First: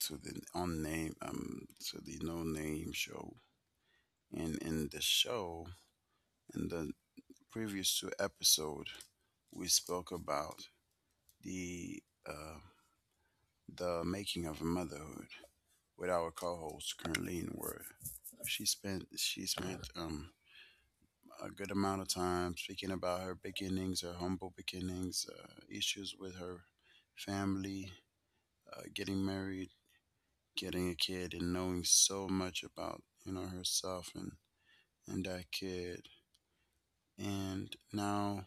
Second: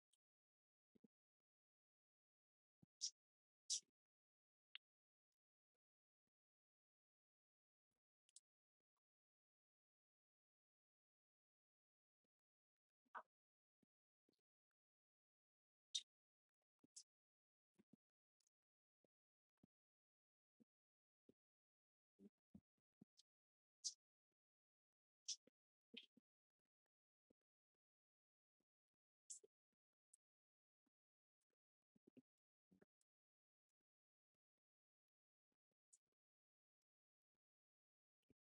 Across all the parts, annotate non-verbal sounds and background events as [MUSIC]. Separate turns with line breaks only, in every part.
to the no name show. And in the show, in the previous two episode, we spoke about the uh, the making of motherhood with our co-host Carleen, where she spent a good amount of time speaking about her beginnings, her humble beginnings, issues with her family, getting married, getting a kid, and knowing so much about herself and that kid. And now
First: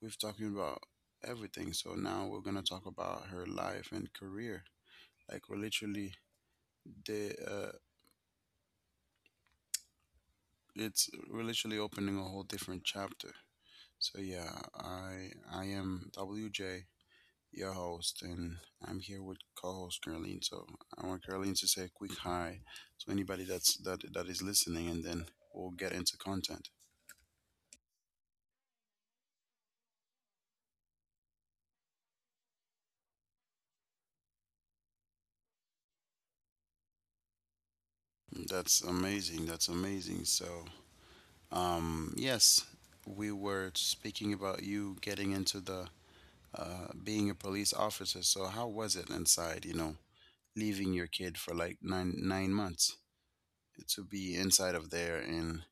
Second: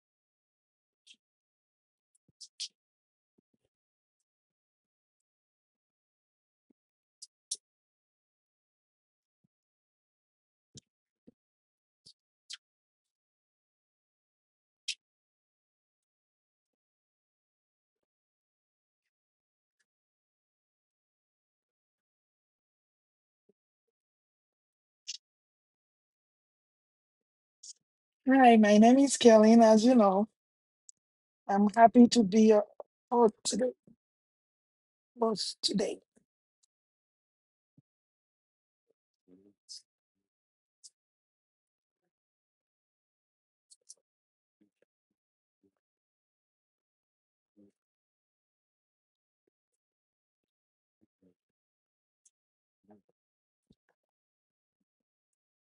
we've talking about everything, so now we're gonna talk about her life and career. Like the uh we're literally opening a whole different chapter. So yeah, I am WJ, your host, and I'm here with co-host Caroline. So I want Caroline to say a quick hi to anybody that is listening, and then we'll get into content.
Hi, my name is Kathleen. As you know, I'm happy to be your host today. host today.
That's amazing. That's amazing. So, yes, we were speaking about you getting into the being a police officer. So, how was it inside? You know, leaving your kid for like nine months to be inside of there and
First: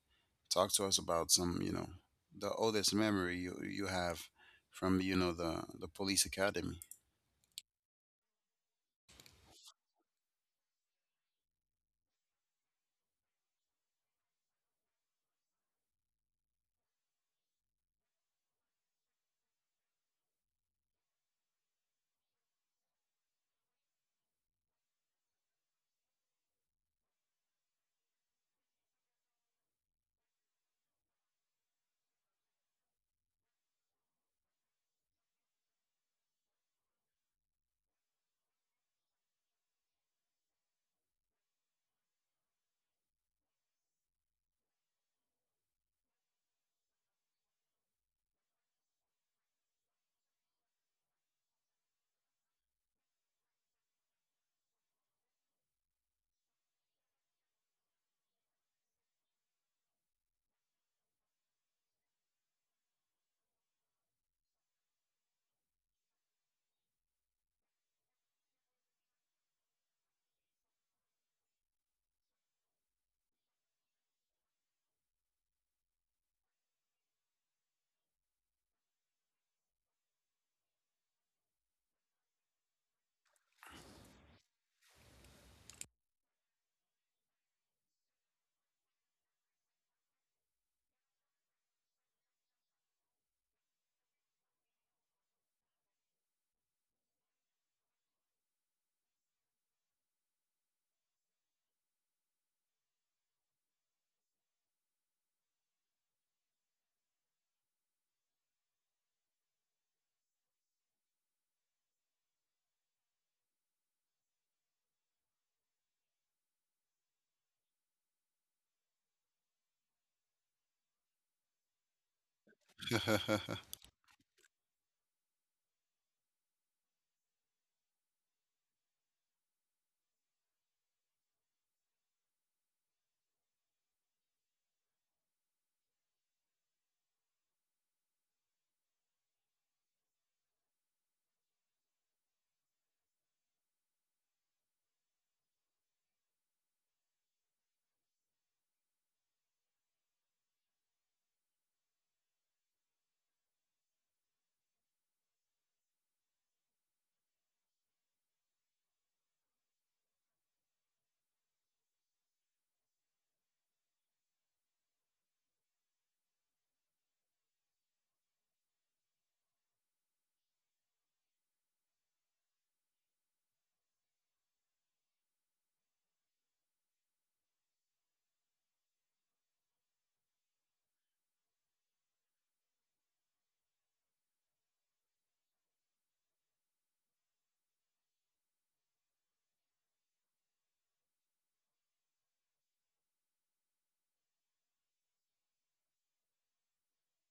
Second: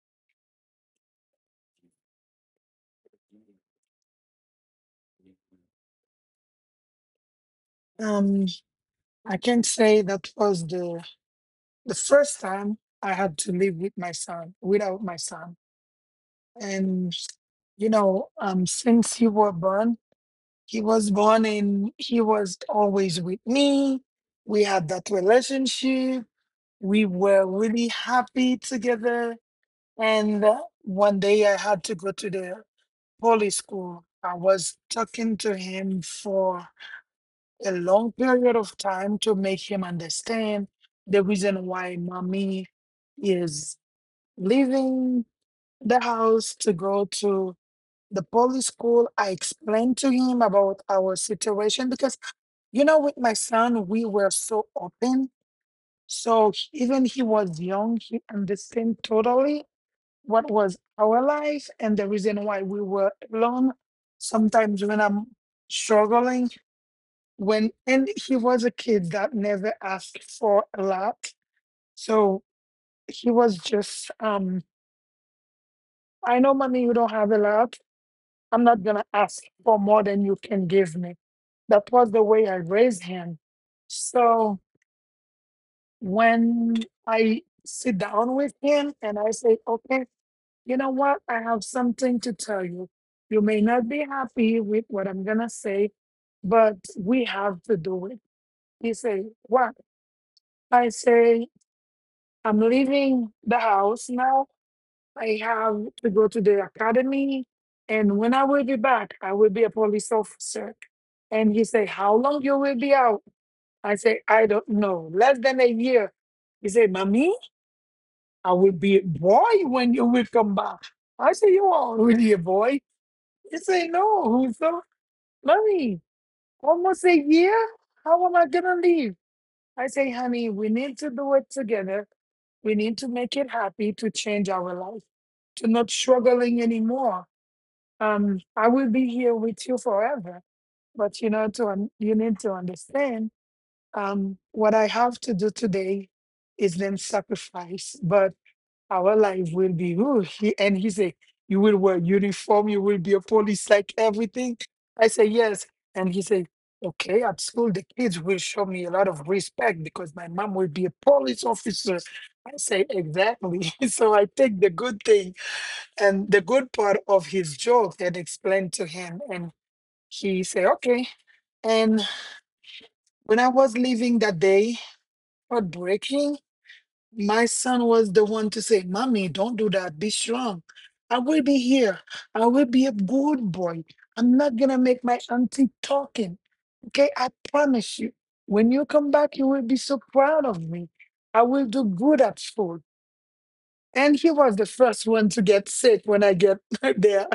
talk to us about some. You know, the oldest memory you have from the police academy.
Um, I can say that was the first time I had to live with my son, without my son. And since he was born and he was always with me. We had that relationship. We were really happy together. And one day I had to go to the Holy school. I was talking to him for a long period of time to make him understand the reason why mommy is leaving the house to go to the poly school. I explained to him about our situation because, you know, with my son, we were so open. So he- even he was young, he understood totally what was our life and the reason why we were alone. Sometimes when I'm struggling, when and he was a kid that never asked for a lot. So he was just I know mommy you don't have a lot. I'm not gonna ask for more than you can give me. That was the way I raised him. So when I sit down with him and I say, okay, you know what? I have something to tell you. You may not be happy with what I'm going to say, but we have to do it. He say, what? I say, I'm leaving the house now. I have to go to the academy. And when I will be back, I will be a police officer. And he say, how long you will be out? I say, I don't know. Less than a year. He say, Mommy, I will be a boy when you will come back. I say, you are already a boy.
[LAUGHS]
This ain't no so Mommy, almost a year? How am I gonna leave? I say, honey, we need to do it together. We need to make it happy to change our life, to not struggling anymore. I will be here with you forever, but you know, to un- you need to understand what I have to do today is then sacrifice. But our life will be whew, he, and he said you will wear uniform, you will be a police, like everything. I say yes. And he said, okay, at school the kids will show me a lot of respect because my mom will be a police officer. I say exactly. [LAUGHS] So I take the good thing and the good part of his joke and explain to him, and he say okay. And when I was leaving that day, heartbreaking, my son was the one to say, Mommy, don't do that. Be strong. I will be here. I will be a good boy. I'm not going to make my auntie talking. Okay. I promise you. When you come back, you will be so proud of me. I will do good at school. And he was the first one to get sick when I get [LAUGHS] there.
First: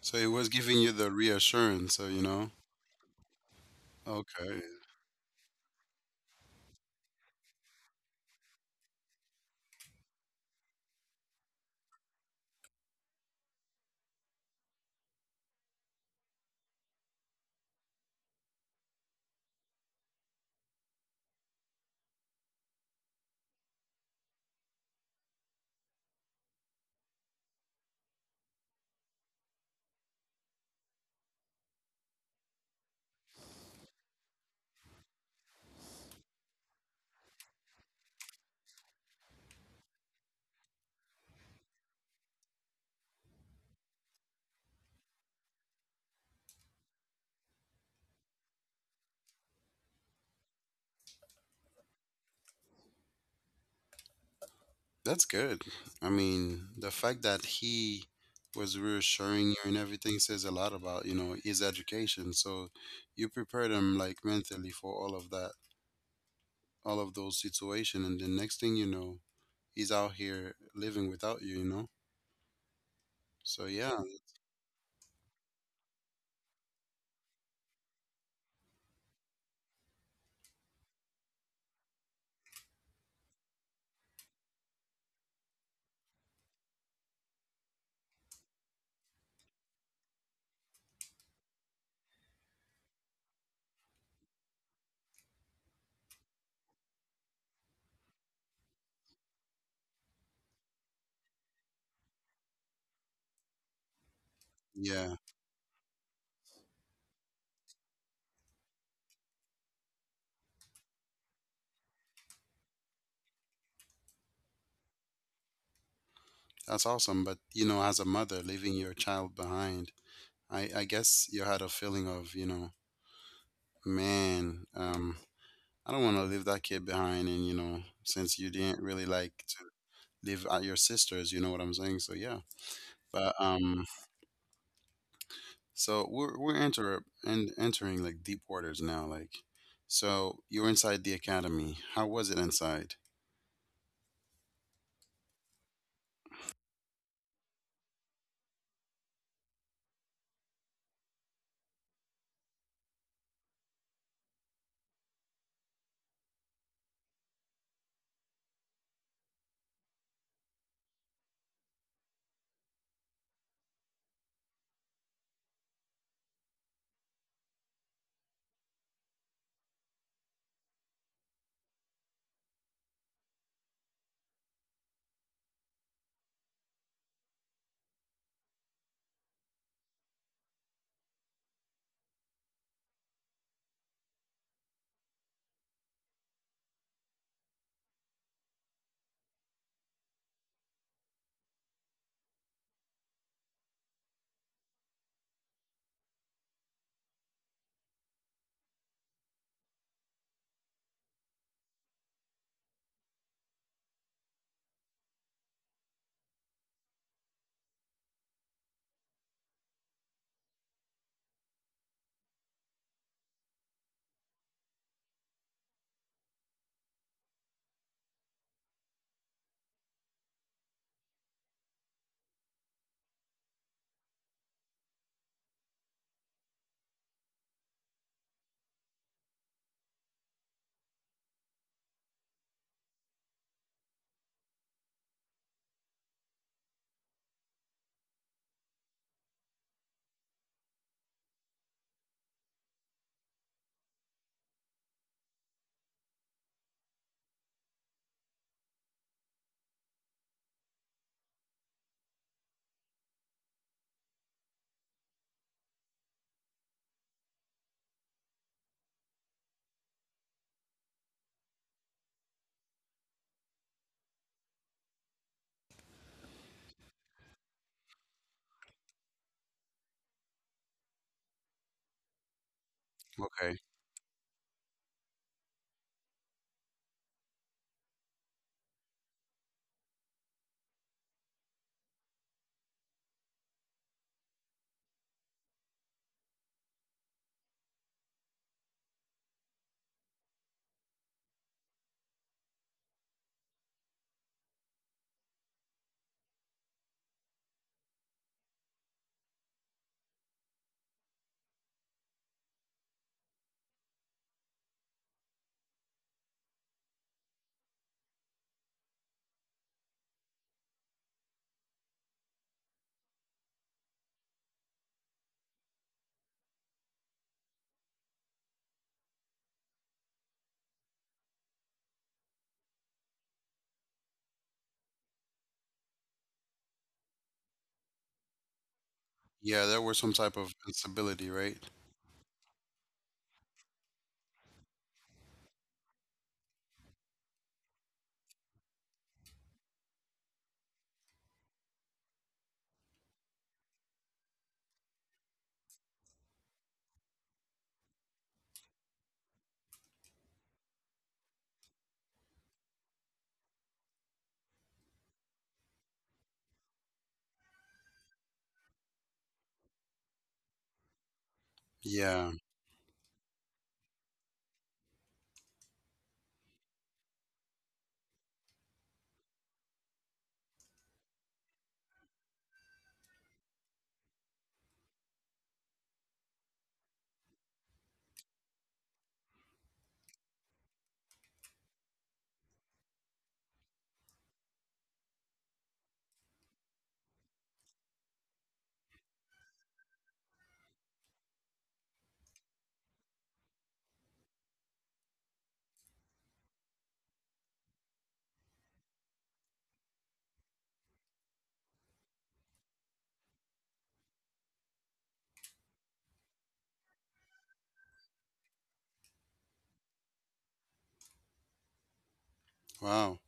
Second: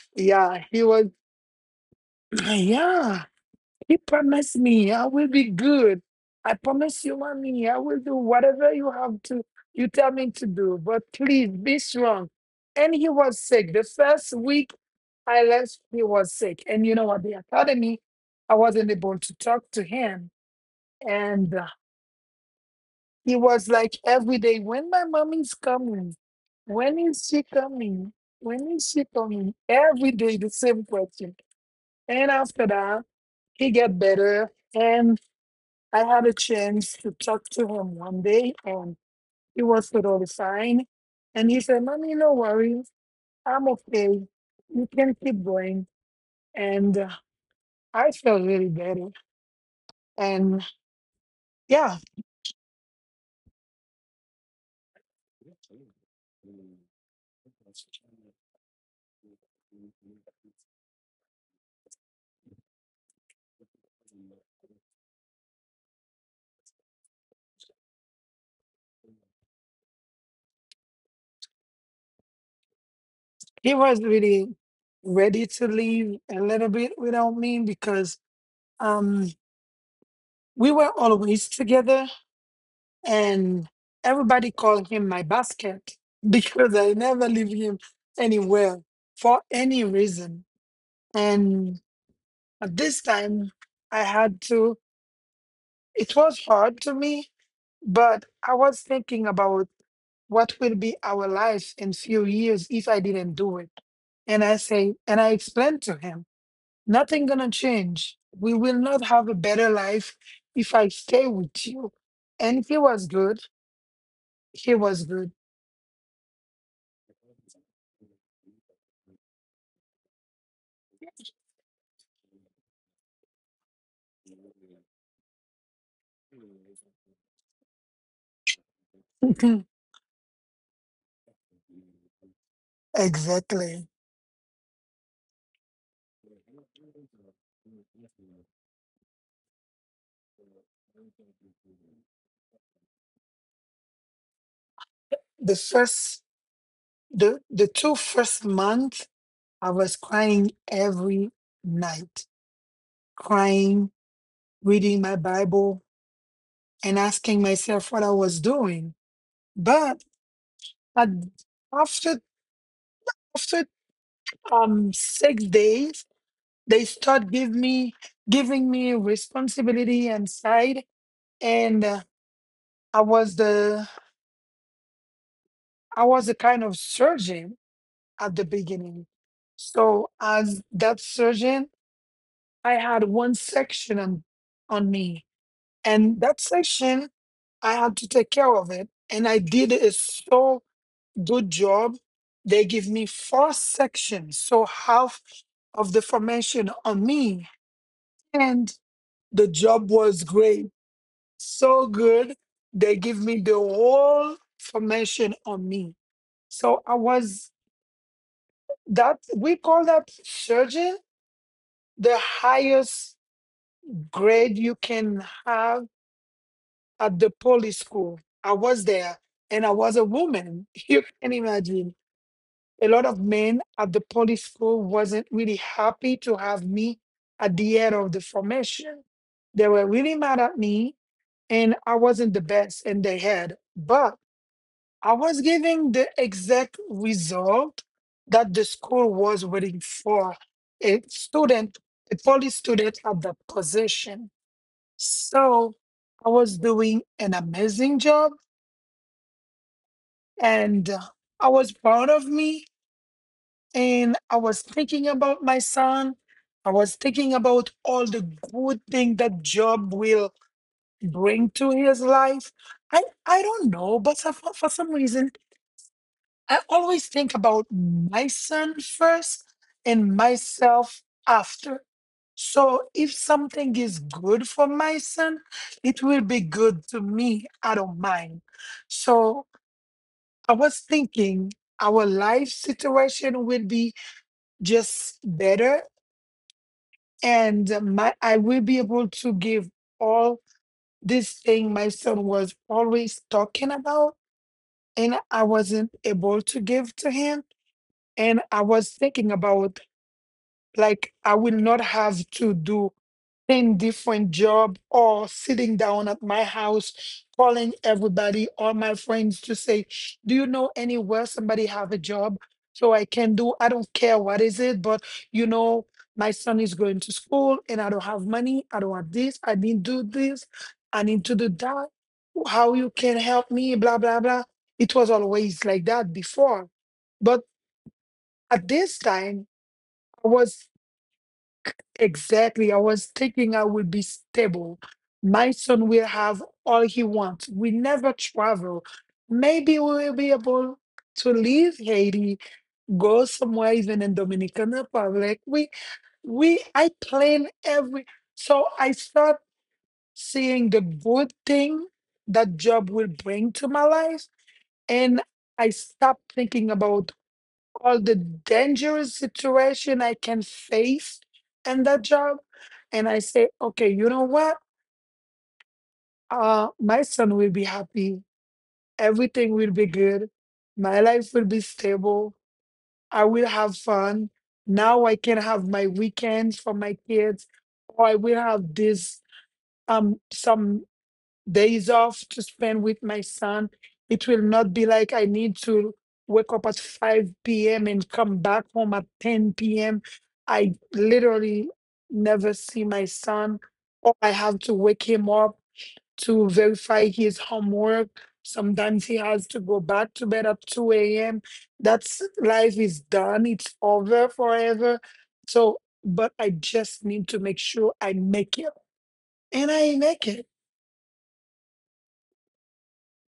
So it was
Yeah.
giving
He
you
was,
the reassurance. So you
[CLEARS THROAT]
know,
yeah. He promised
okay.
me I will be good. I promise you, mommy, I will do whatever you have to, you tell me to do, but please be strong. And he was sick. The first week I left, he was sick. And you know what? The academy, I wasn't able to talk to him. And he was like every day, when my mommy's coming? When is she coming? When is she coming? Every day, the same question. And after that, he get better. And I had a chance to talk to him one day and he was totally fine. And he said, Mommy, no worries. I'm okay. You can keep going. And I felt really better. And yeah,
That's good. I mean, the fact that he was reassuring you and everything says a lot about, his education. So you prepared him like mentally for all of that, all of those situations. And the next thing you know, he's out here living without you, you know? So
he
yeah,
was really ready to leave a little bit without me because um, we were always together. And everybody called him my basket [LAUGHS] because I never leave him anywhere for any reason. And at this time, I had to, it was hard to me, but I was thinking about what will be our life in few years if I didn't do it. And I say,
yeah,
and I explained to him, nothing gonna change. We will not have a better life if I stay with you. And he was good. He was good.
that's awesome. But, as a mother, leaving your child behind, I guess you had a feeling of, man, I don't want to leave that kid behind. And, since you didn't really like to
[LAUGHS]
live at your sister's. You know what I'm saying? So yeah, but
Exactly.
so we're enter and entering like deep waters now. Like, so you're inside the academy. How was it inside?
The first, the two first months, I was crying every night, crying, reading my Bible, and asking myself what I was doing. But at, after after 6 days, they start give me giving me responsibility and side, and I was the I was a kind of surgeon at the beginning. So as that surgeon, I had one section on me, and that section I had to take care of it, and I did a so good job. They give me four sections, so half of the formation on me, and the job was great, so good. They give me the whole formation on me, so I was that we call that surgeon the highest grade you can have at the poly school. I was there and I was a woman. [LAUGHS] You can imagine. A lot of men at the poly school wasn't really happy to have me at the head of the formation. They were really mad at me and I wasn't the best in their head. But I was giving the exact result that the school was waiting for. A student, a poly student at that position. So I was doing an amazing job, and I was proud of me. And I was thinking about my son. I was thinking about all the good thing that job will bring to his life. I don't know, but so- for some reason, I always think about my son first and myself after. So if
Okay.
something is good for my son, it will be good to me. I don't mind. So I was thinking our life situation will be just better, and my I will be able to give all this thing my son was always talking about and I wasn't able to give to him. And I was thinking about like I will not have to do in different job or sitting down at my house calling everybody all my friends to say, do you know anywhere somebody have a job so I can do? I don't care what is it, but you know, my son is going to school and I don't have money, I don't have this, I didn't do this, I need to do that, how you can help me, blah blah blah. It was always like that before. But at this time
Yeah, there were some
I
type of
was.
instability, right?
Exactly. I was thinking I would be stable. My son will have all he wants. We never travel. Maybe we will be able to leave Haiti, go somewhere even in Dominican Republic. We I plan every so I start seeing the good thing that job will bring to my life, and I stop thinking about all the dangerous situation I can face in that
Yeah.
job. And I say, okay, you know what? My son will be happy. Everything will be good. My life will be stable. I will have fun. Now I can have my weekends for my kids, or I will have this some days off to spend with my son. It will not be like I need to wake up at 5 p.m. and come back home at 10 p.m. I literally never see my son, or I have to wake him up to verify his homework. Sometimes he has to go back to bed at 2 a.m. That's life is done, it's over forever. So, but I just need to make sure I make it, and I make it.
Wow.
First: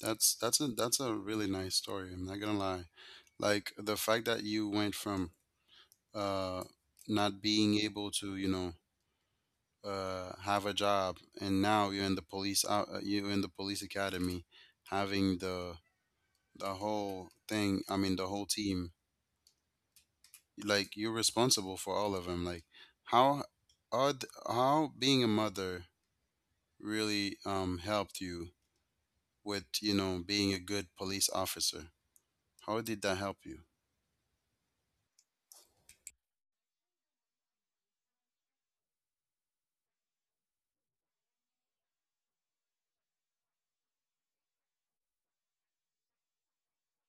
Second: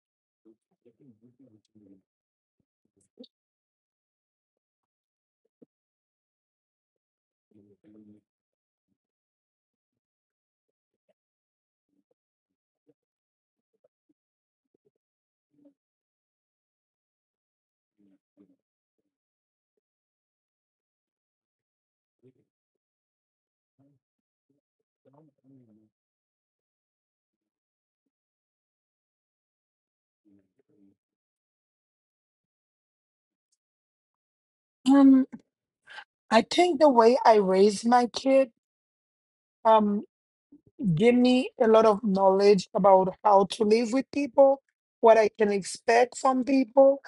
That's a really nice story. I'm not gonna lie. Like the fact that you went from uh not being able to, have a job, and now you're in the police academy, having the whole thing. I mean, the whole team. Like you're responsible for all of them. Like how how being a mother really helped you with being a good police officer? How did that help you?
I think the way I raise my kid um give me a lot of knowledge about how to live with people, what I can expect from people.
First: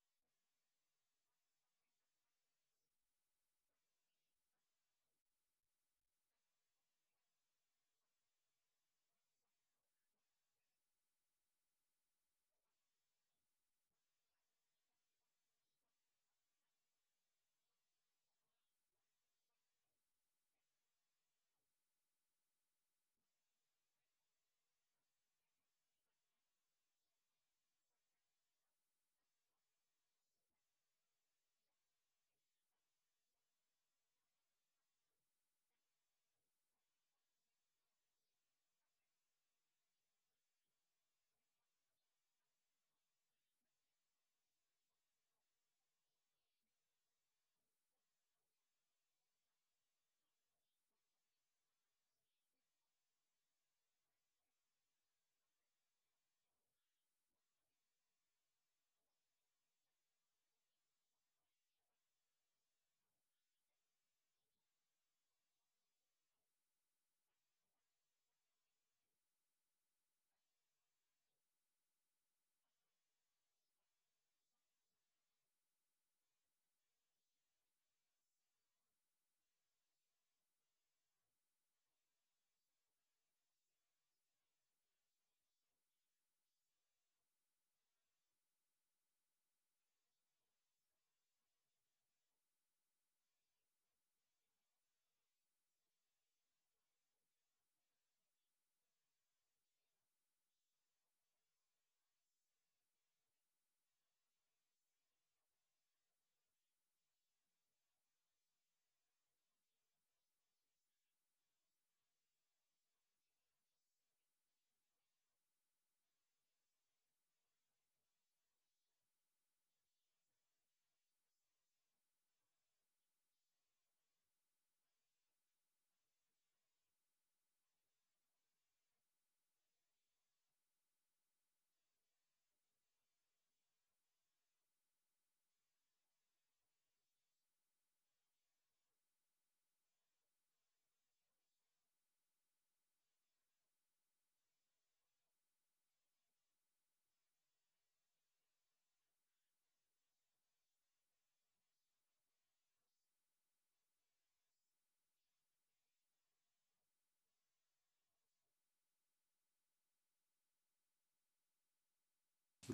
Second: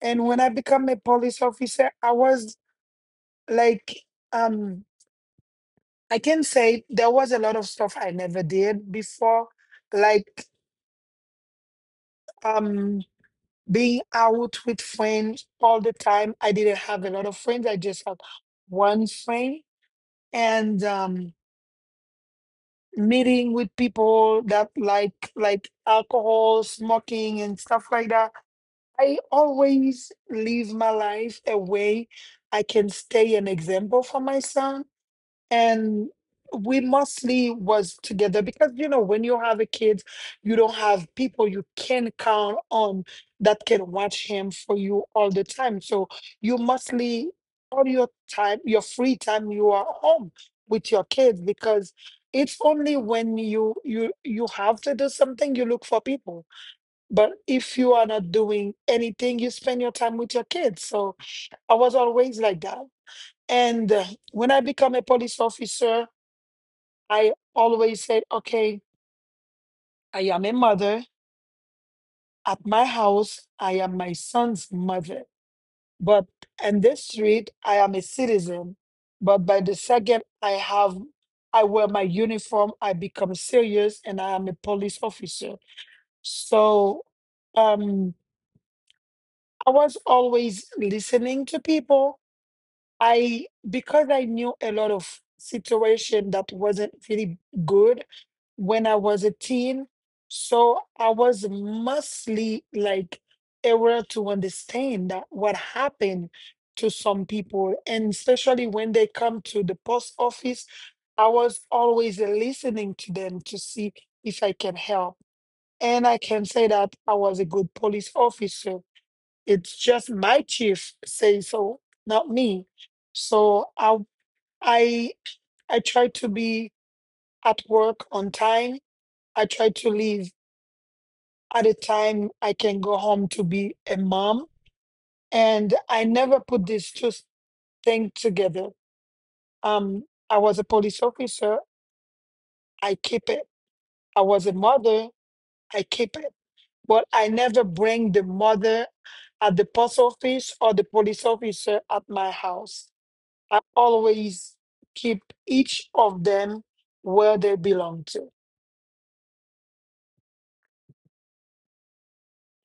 And when I become a police officer, I was like um I can say there was a lot of stuff I never did before, like um being out with friends all the time. I didn't have a lot of friends. I just had one friend. And meeting with people that like alcohol, smoking and stuff like that. I always live my life a way I can stay an example for my son, and we mostly was together because you know when you have a kid you don't have people you can count on that can watch him for you all the time, so you mostly all your time your free time you are home with your kids because it's only when you have to do something you look for people, but if you are not doing anything you spend your time with your kids. So I was always like that. And when I become a police officer I always said, okay, I am a mother. At my house, I am my son's mother. But in this street, I am a citizen. But by the second I have, I wear my uniform, I become serious and I am a police officer. So um, I was always listening to people I because I knew a lot of situation that wasn't really good when I was a teen, so I was mostly like able to understand that what happened to some people, and especially when they come to the post office, I was always listening to them to see if I can help. And I can say that I was a good police officer, it's just my chief say so, not me. So I I try to be at work on time. I try to leave at a time I can go home to be a mom. And I never put these two things together. Um, I was a police officer. I keep it. I was a mother. I keep it. But I never bring the mother at the post office or the police officer at my house. I always keep each of them where they belong to.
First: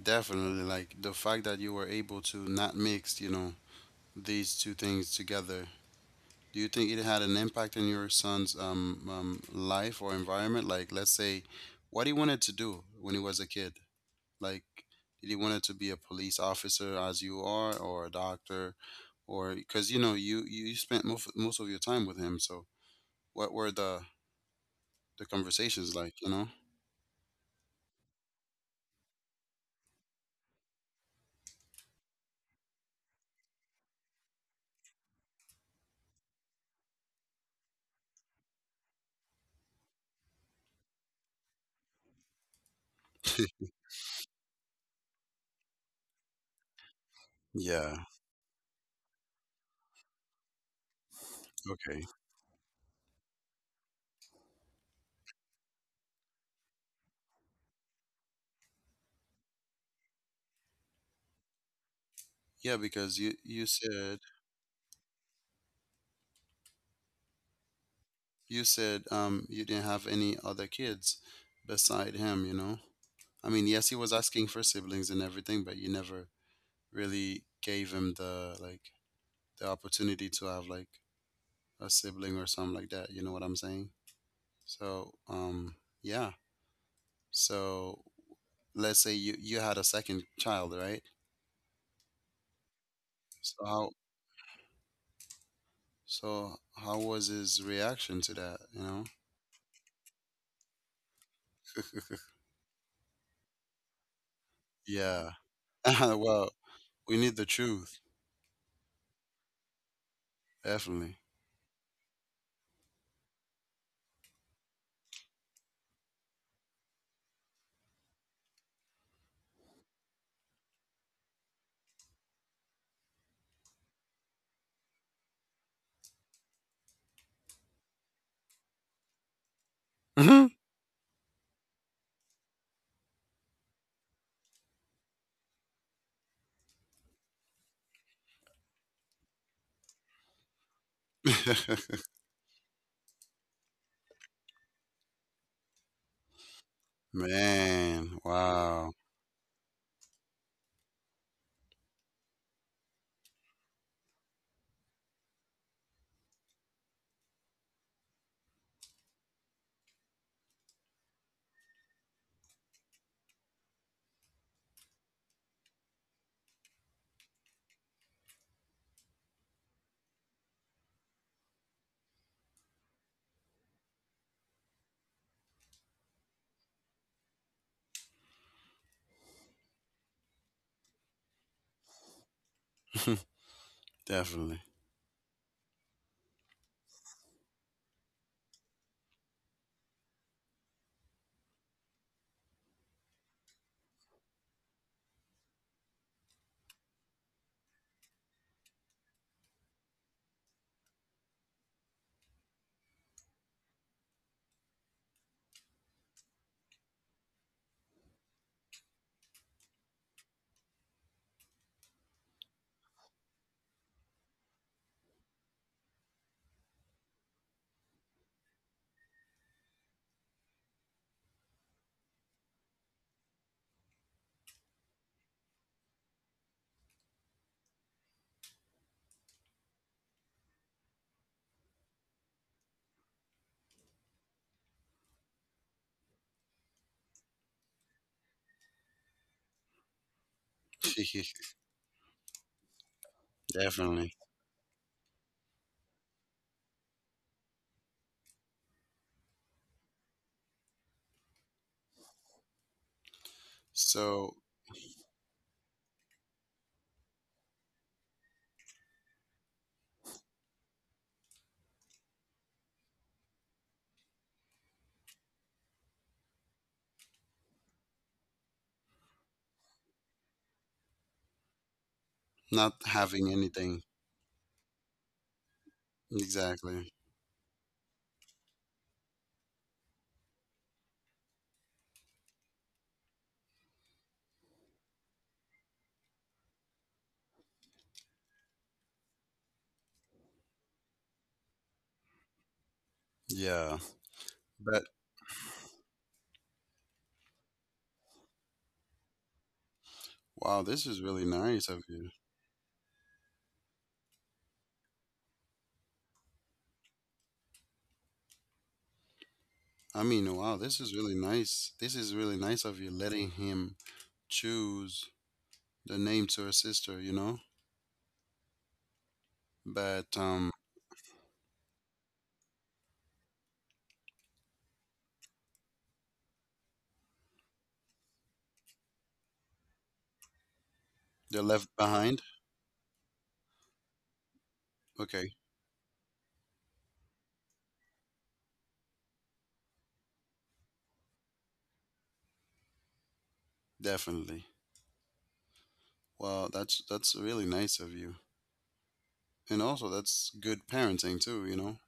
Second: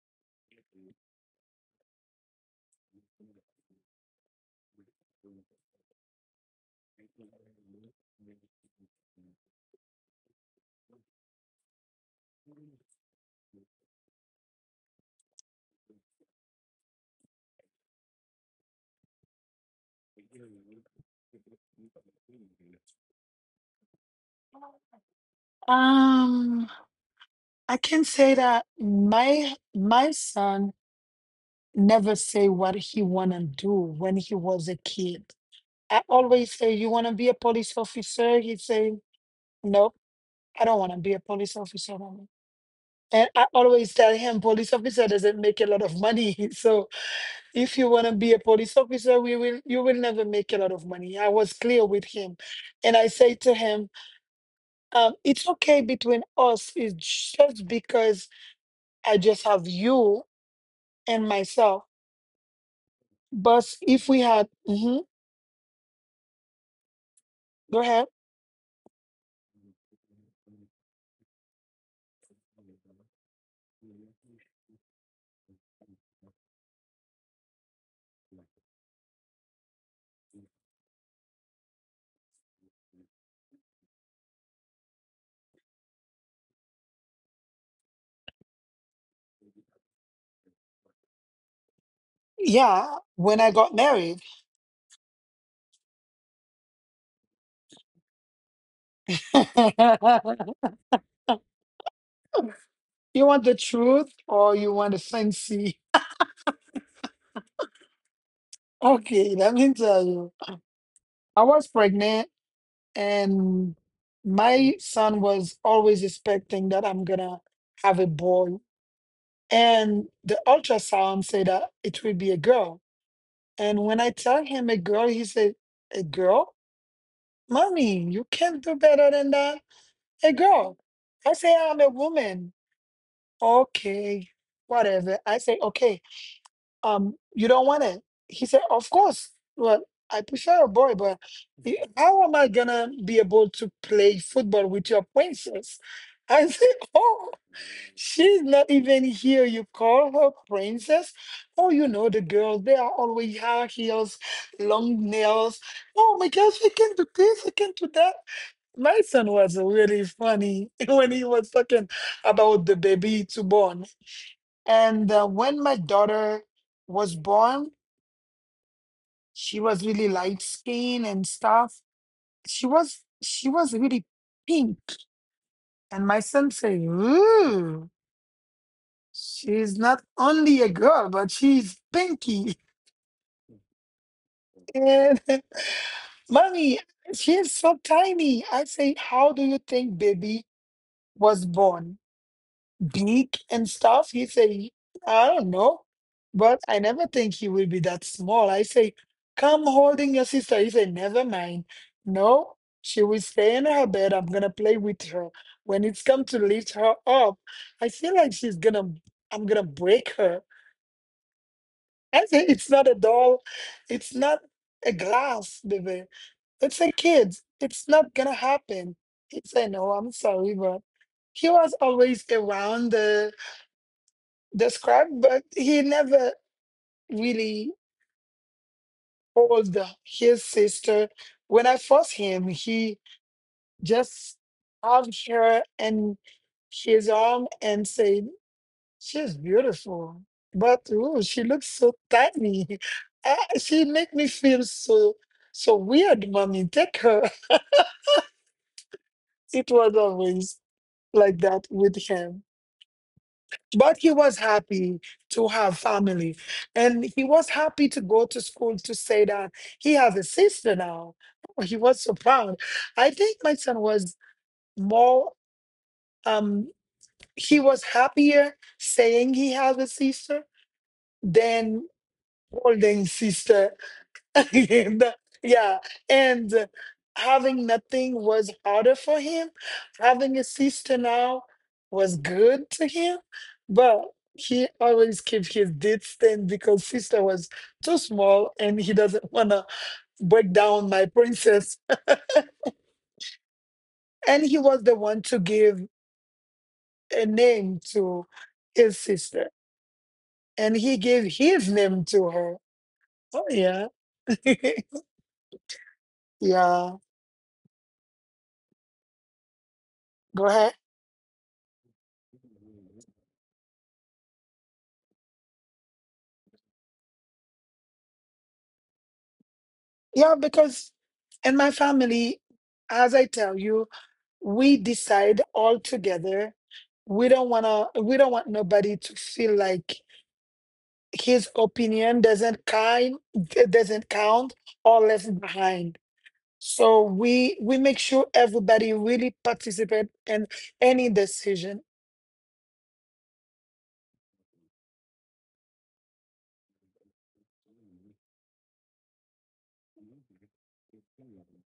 Definitely, like the fact that you were able to not mix, these two things together. Do you think it had an impact on your son's life or environment? Like, let's say, what he wanted to do when he was a kid. Like, did he wanted to be a police officer as you are, or a doctor, or because you spent most of your time with him. So, what were the conversations like? You know?
Um, I can say that my son never say what he wanna do when he was a kid. I always say, "You wanna be a police officer?" He say, "No, I don't wanna be a police officer, mommy." And I always tell him, "Police officer doesn't make a lot of money, [LAUGHS] so if you
Yeah.
want to be a police officer we will you will never make a lot of money. I was clear
Okay.
with him." And I say to him, "It's okay between us. It's just because I just have you and myself.
Yeah, because
But if we had..." Mhm, go ahead.
you didn't have any other kids beside him. You know. I mean, yes, he was asking for siblings and everything, but you never really gave him the opportunity to have like a sibling or something like that. You know what I'm saying? So yeah. So let's say you had a second child, right?
Yeah, when I
So
got
how
married.
so how was his reaction to that? You know?
[LAUGHS] You want the truth or you want the
Yeah. [LAUGHS]
fancy? [LAUGHS]
Well, we need the truth,
Okay, let me tell you.
definitely.
I was pregnant. And my son was always expecting that I'm gonna have a boy. And the ultrasound said that it will be a girl. And when I tell him a girl, he said, "A girl? Mommy, you can't do better than that. A
[LAUGHS]
girl." I say, "I'm a woman. Okay, whatever." I say, "Okay, you don't want it." He said, "Of course. Well, I prefer a boy, but how am I gonna be able to play football with your princess?" [LAUGHS] I said, "Oh,
Man,
she's not
wow.
even here. You call her princess?" "Oh, you know the girls, they are always high heels, long nails. Oh my gosh, I can do this, I can do that." My son was really funny [LAUGHS] when he was talking about the baby to born. And when my daughter was born, she was really light skin and stuff. She was really pink. And my son said, "Ooh, she's not only a girl, but she's pinky." [LAUGHS]
[LAUGHS] Definitely.
And [LAUGHS] "Mommy, she is so tiny." I say, "How do you think baby was born? Geek and stuff." He say, "I don't know, but I never think he will be that small." I say, "Come holding your sister." He say, "Never mind. No, she will stay in her bed. I'm gonna play with her. When it's come to lift her up, I feel like she's gonna, I'm gonna break her." [LAUGHS] I say, "It's not a doll. It's not a glass, baby. It's a kid. It's not gonna happen." He said, "No, I'm sorry," but he was always around described, but he never really told his sister. When I first him, he just hugged her in his arm and said, "She's beautiful. But
[LAUGHS]
ooh, she looks so tiny." [LAUGHS] "Ah, she
Definitely.
make me feel so so weird, mommy. Take her." [LAUGHS] It was always like that with him. But he
So,
was happy to have family and he was happy to go to school to say that he has a sister now. Oh, he was so proud. I think my son was more, um he was happier saying he has a sister than
not
holding
having
sister.
anything.
[LAUGHS] And yeah, and
Exactly.
having nothing was harder for him. Having a sister now was good to him, but he always kept his distance because sister was too small and he doesn't [LAUGHS] want to break down my princess.
Yeah.
And he
But
was the one to give a name to his sister,
wow,
and
this is
he
really
gave
nice
his
of you.
name to her. Oh yeah, [LAUGHS] yeah.
I mean, wow,
Go
this
ahead.
is really nice. This is really nice of you letting him choose the name to her sister, you know? But
Yeah, because in my family, as I tell you, we decide all together. We don't want nobody to feel like
they're
his
left behind?
opinion doesn't count or
Okay,
left behind. So we make sure everybody really participate in any decision.
definitely. Well, that's really nice of you. And also that's good parenting too, you know?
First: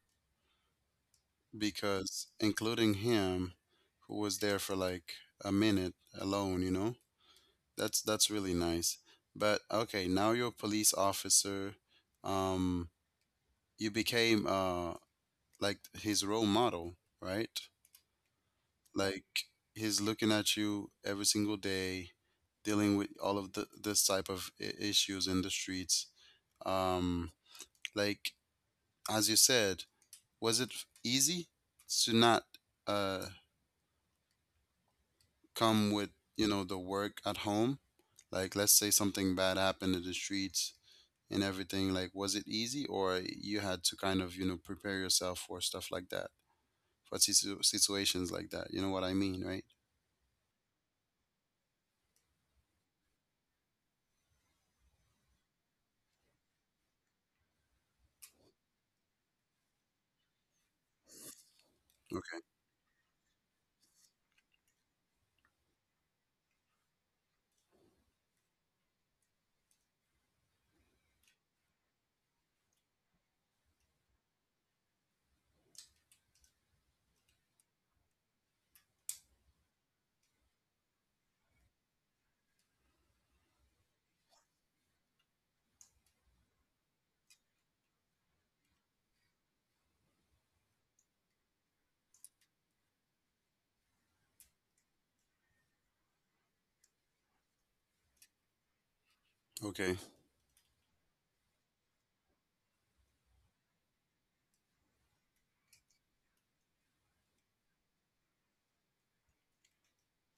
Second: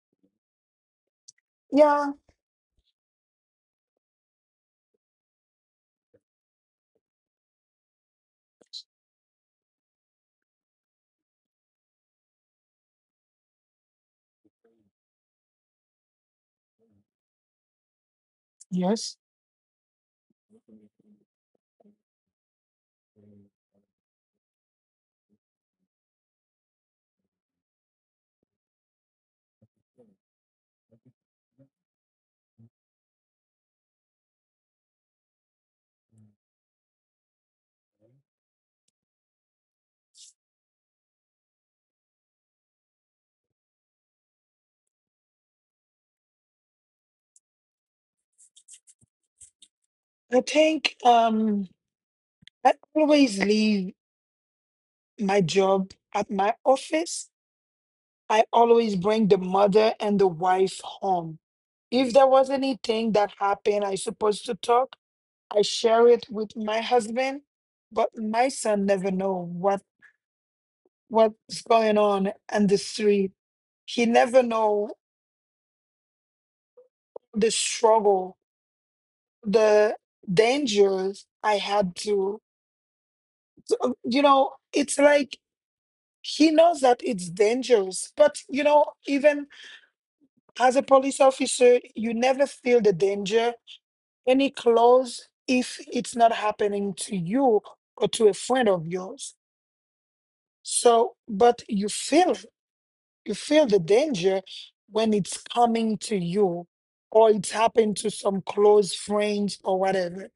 Yeah.
Because including him who was there for like a minute alone, you know? That's really nice. But okay, now you're a police officer. Um you became like his role model, right?
Yes.
Like he's looking at you every single day, dealing with all of the this type of issues in the streets. Um, like as you said, was it easy to not uh come with the work at home? Like let's say something bad happened in the streets and everything. Like, was it easy, or you had to kind of prepare yourself for stuff like that? For situations like that. You know what I mean, right?
I think I always leave my job at my office. I always bring the mother and the wife home. If there
Okay.
was anything that happened, I supposed to talk, I share it with my husband, but my son never know what's going on in the street. He never know the struggle, the dangers I had to, you know, it's like he knows that it's dangerous, but you know, even as a police officer, you never feel the danger any close if it's not happening to you or to a friend of yours.
Okay.
So, but you feel it. You feel the danger when it's coming to you or it's happened to some close friends or whatever.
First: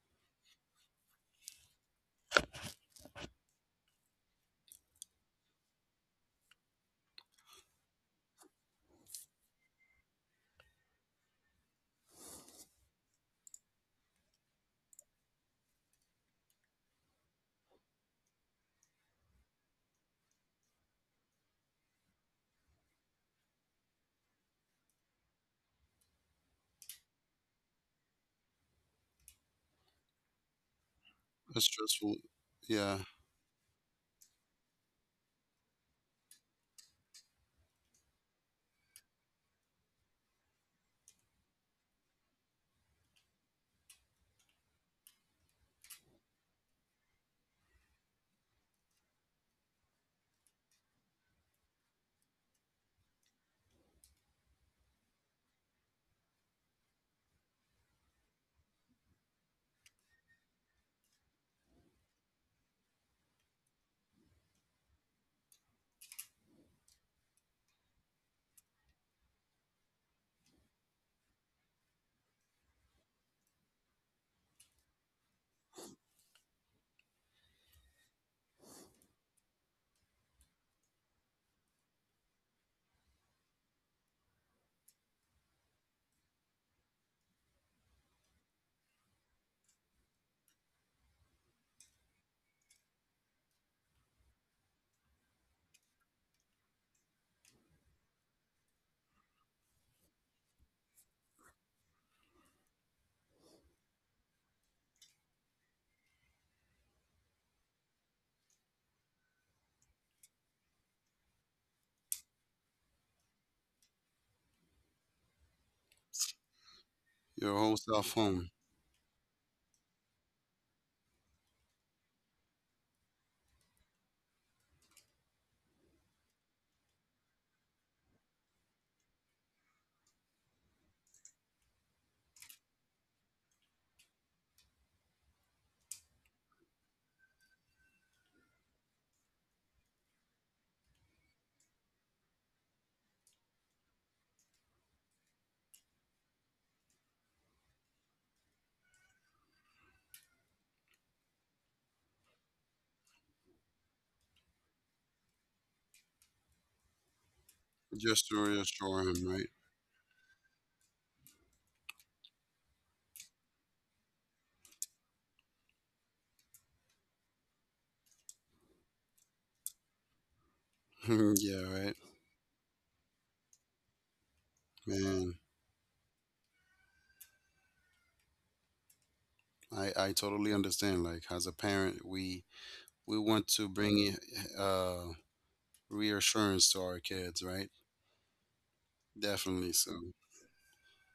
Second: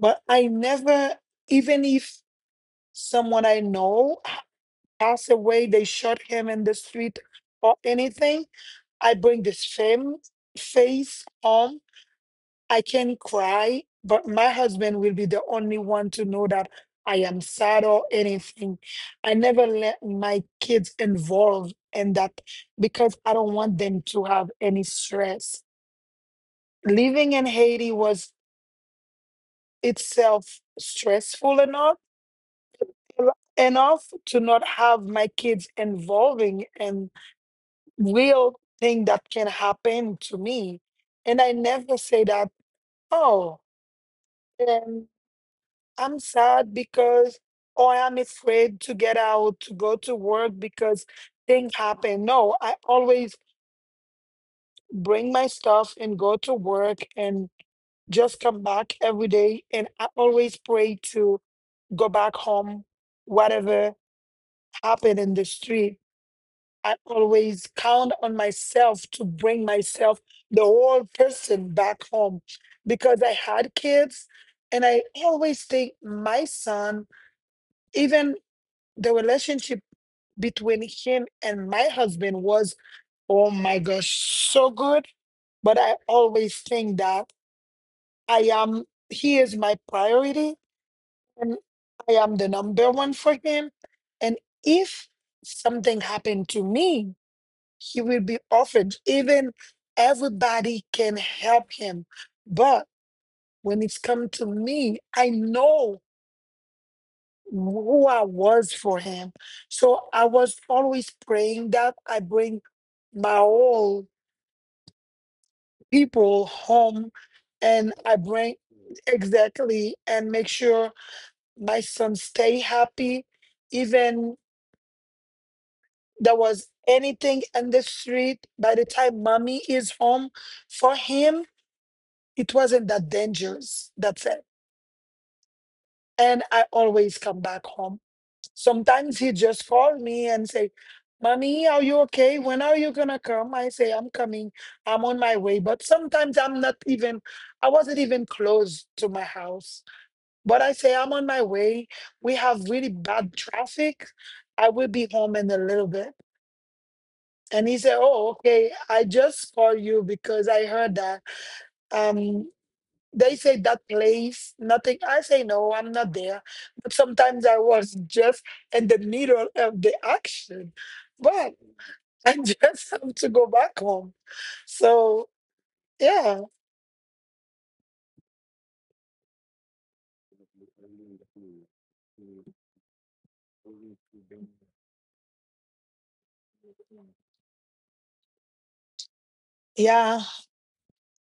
But I never, even if someone I know passed away, they shot him in the street or anything, I bring the same face home. I can cry, but my husband will be the only one to know that I am sad or anything. I never let my kids involved in that because I don't want them to have any stress. Living in Haiti was itself stressful
That's
enough
stressful. Yeah.
enough to not have my kids involving in real thing that can happen to me. And I never say that, oh, I'm sad because, or I'm afraid to get out, to go to work because things happen. No, I always bring my stuff and go to work and just come back every day. And I always pray to go back home, whatever happened in the street. I always count on myself to bring myself, the whole person, back home because I had kids. And I always think my son, even the relationship between him and my husband was, oh my gosh, so good. But I always think that I am, he is my priority and I am the number one for him. And if something happened to me, he will be offered. Even everybody can help him. But when it's come to me, I know who I was for him. So I was always praying that I bring my whole people home
Your whole
and I
self
bring
home.
exactly and make sure my son stay happy. Even there was anything in the street, by the time mommy is home, for him, it wasn't that dangerous. That's it. And I always come back home. Sometimes he just called me and say, "Mommy, are you okay? When are you gonna come?" I say, "I'm coming, I'm on my way." But sometimes I'm not even, I wasn't even close to my house. But I say, "I'm on my way. We have really bad traffic. I will be home in a little bit." And he said, "Oh,
Just to
okay. I
reassure him,
just
right?
called you because I heard that." Um. "They say that place, nothing." I say, "No, I'm not there." But sometimes I was just in the middle of the action. But
[LAUGHS] Yeah, right.
I [LAUGHS] just have to go back home. So
Man,
yeah,
I totally understand. Like as a parent, we want to bring i- uh reassurance to our kids, right? Definitely
yeah.
so.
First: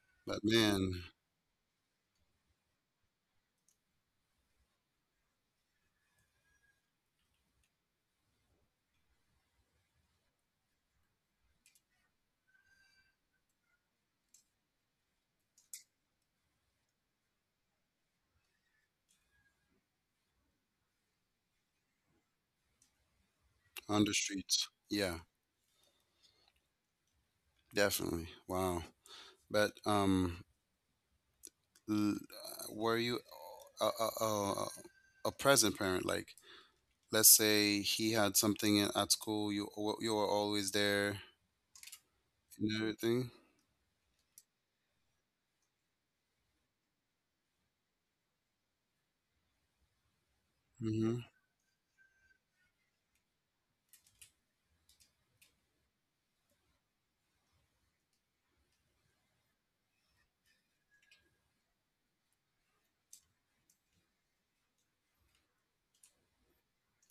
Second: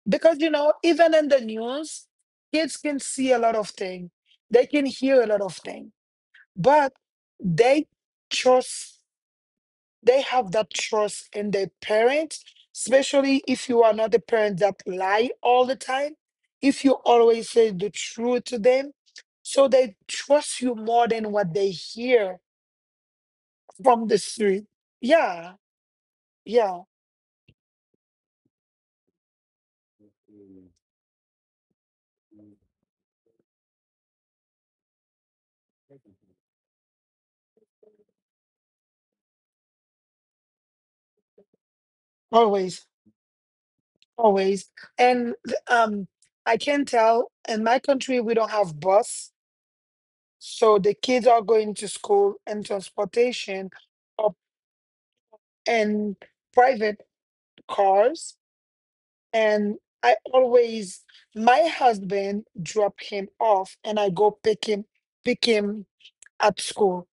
Because
But
you know,
man,
even in the news, kids can see a lot of things. They can hear a lot of things. But they trust, they have that trust in their parents, especially if you are not a parent that lie all the time, if you always say the truth to them. So they trust you more than what they hear
on
from
the
the street.
streets. Yeah,
Yeah, yeah,
definitely. Wow. But l- were you a, a, a, a present parent? Like, let's say he had something at school, you were always there and
always,
everything.
always. And um, I can tell in my country, we don't have bus. So the
Mm-hmm.
kids are going to school and transportation or and private cars and I always, my husband drop him off and I go pick him at school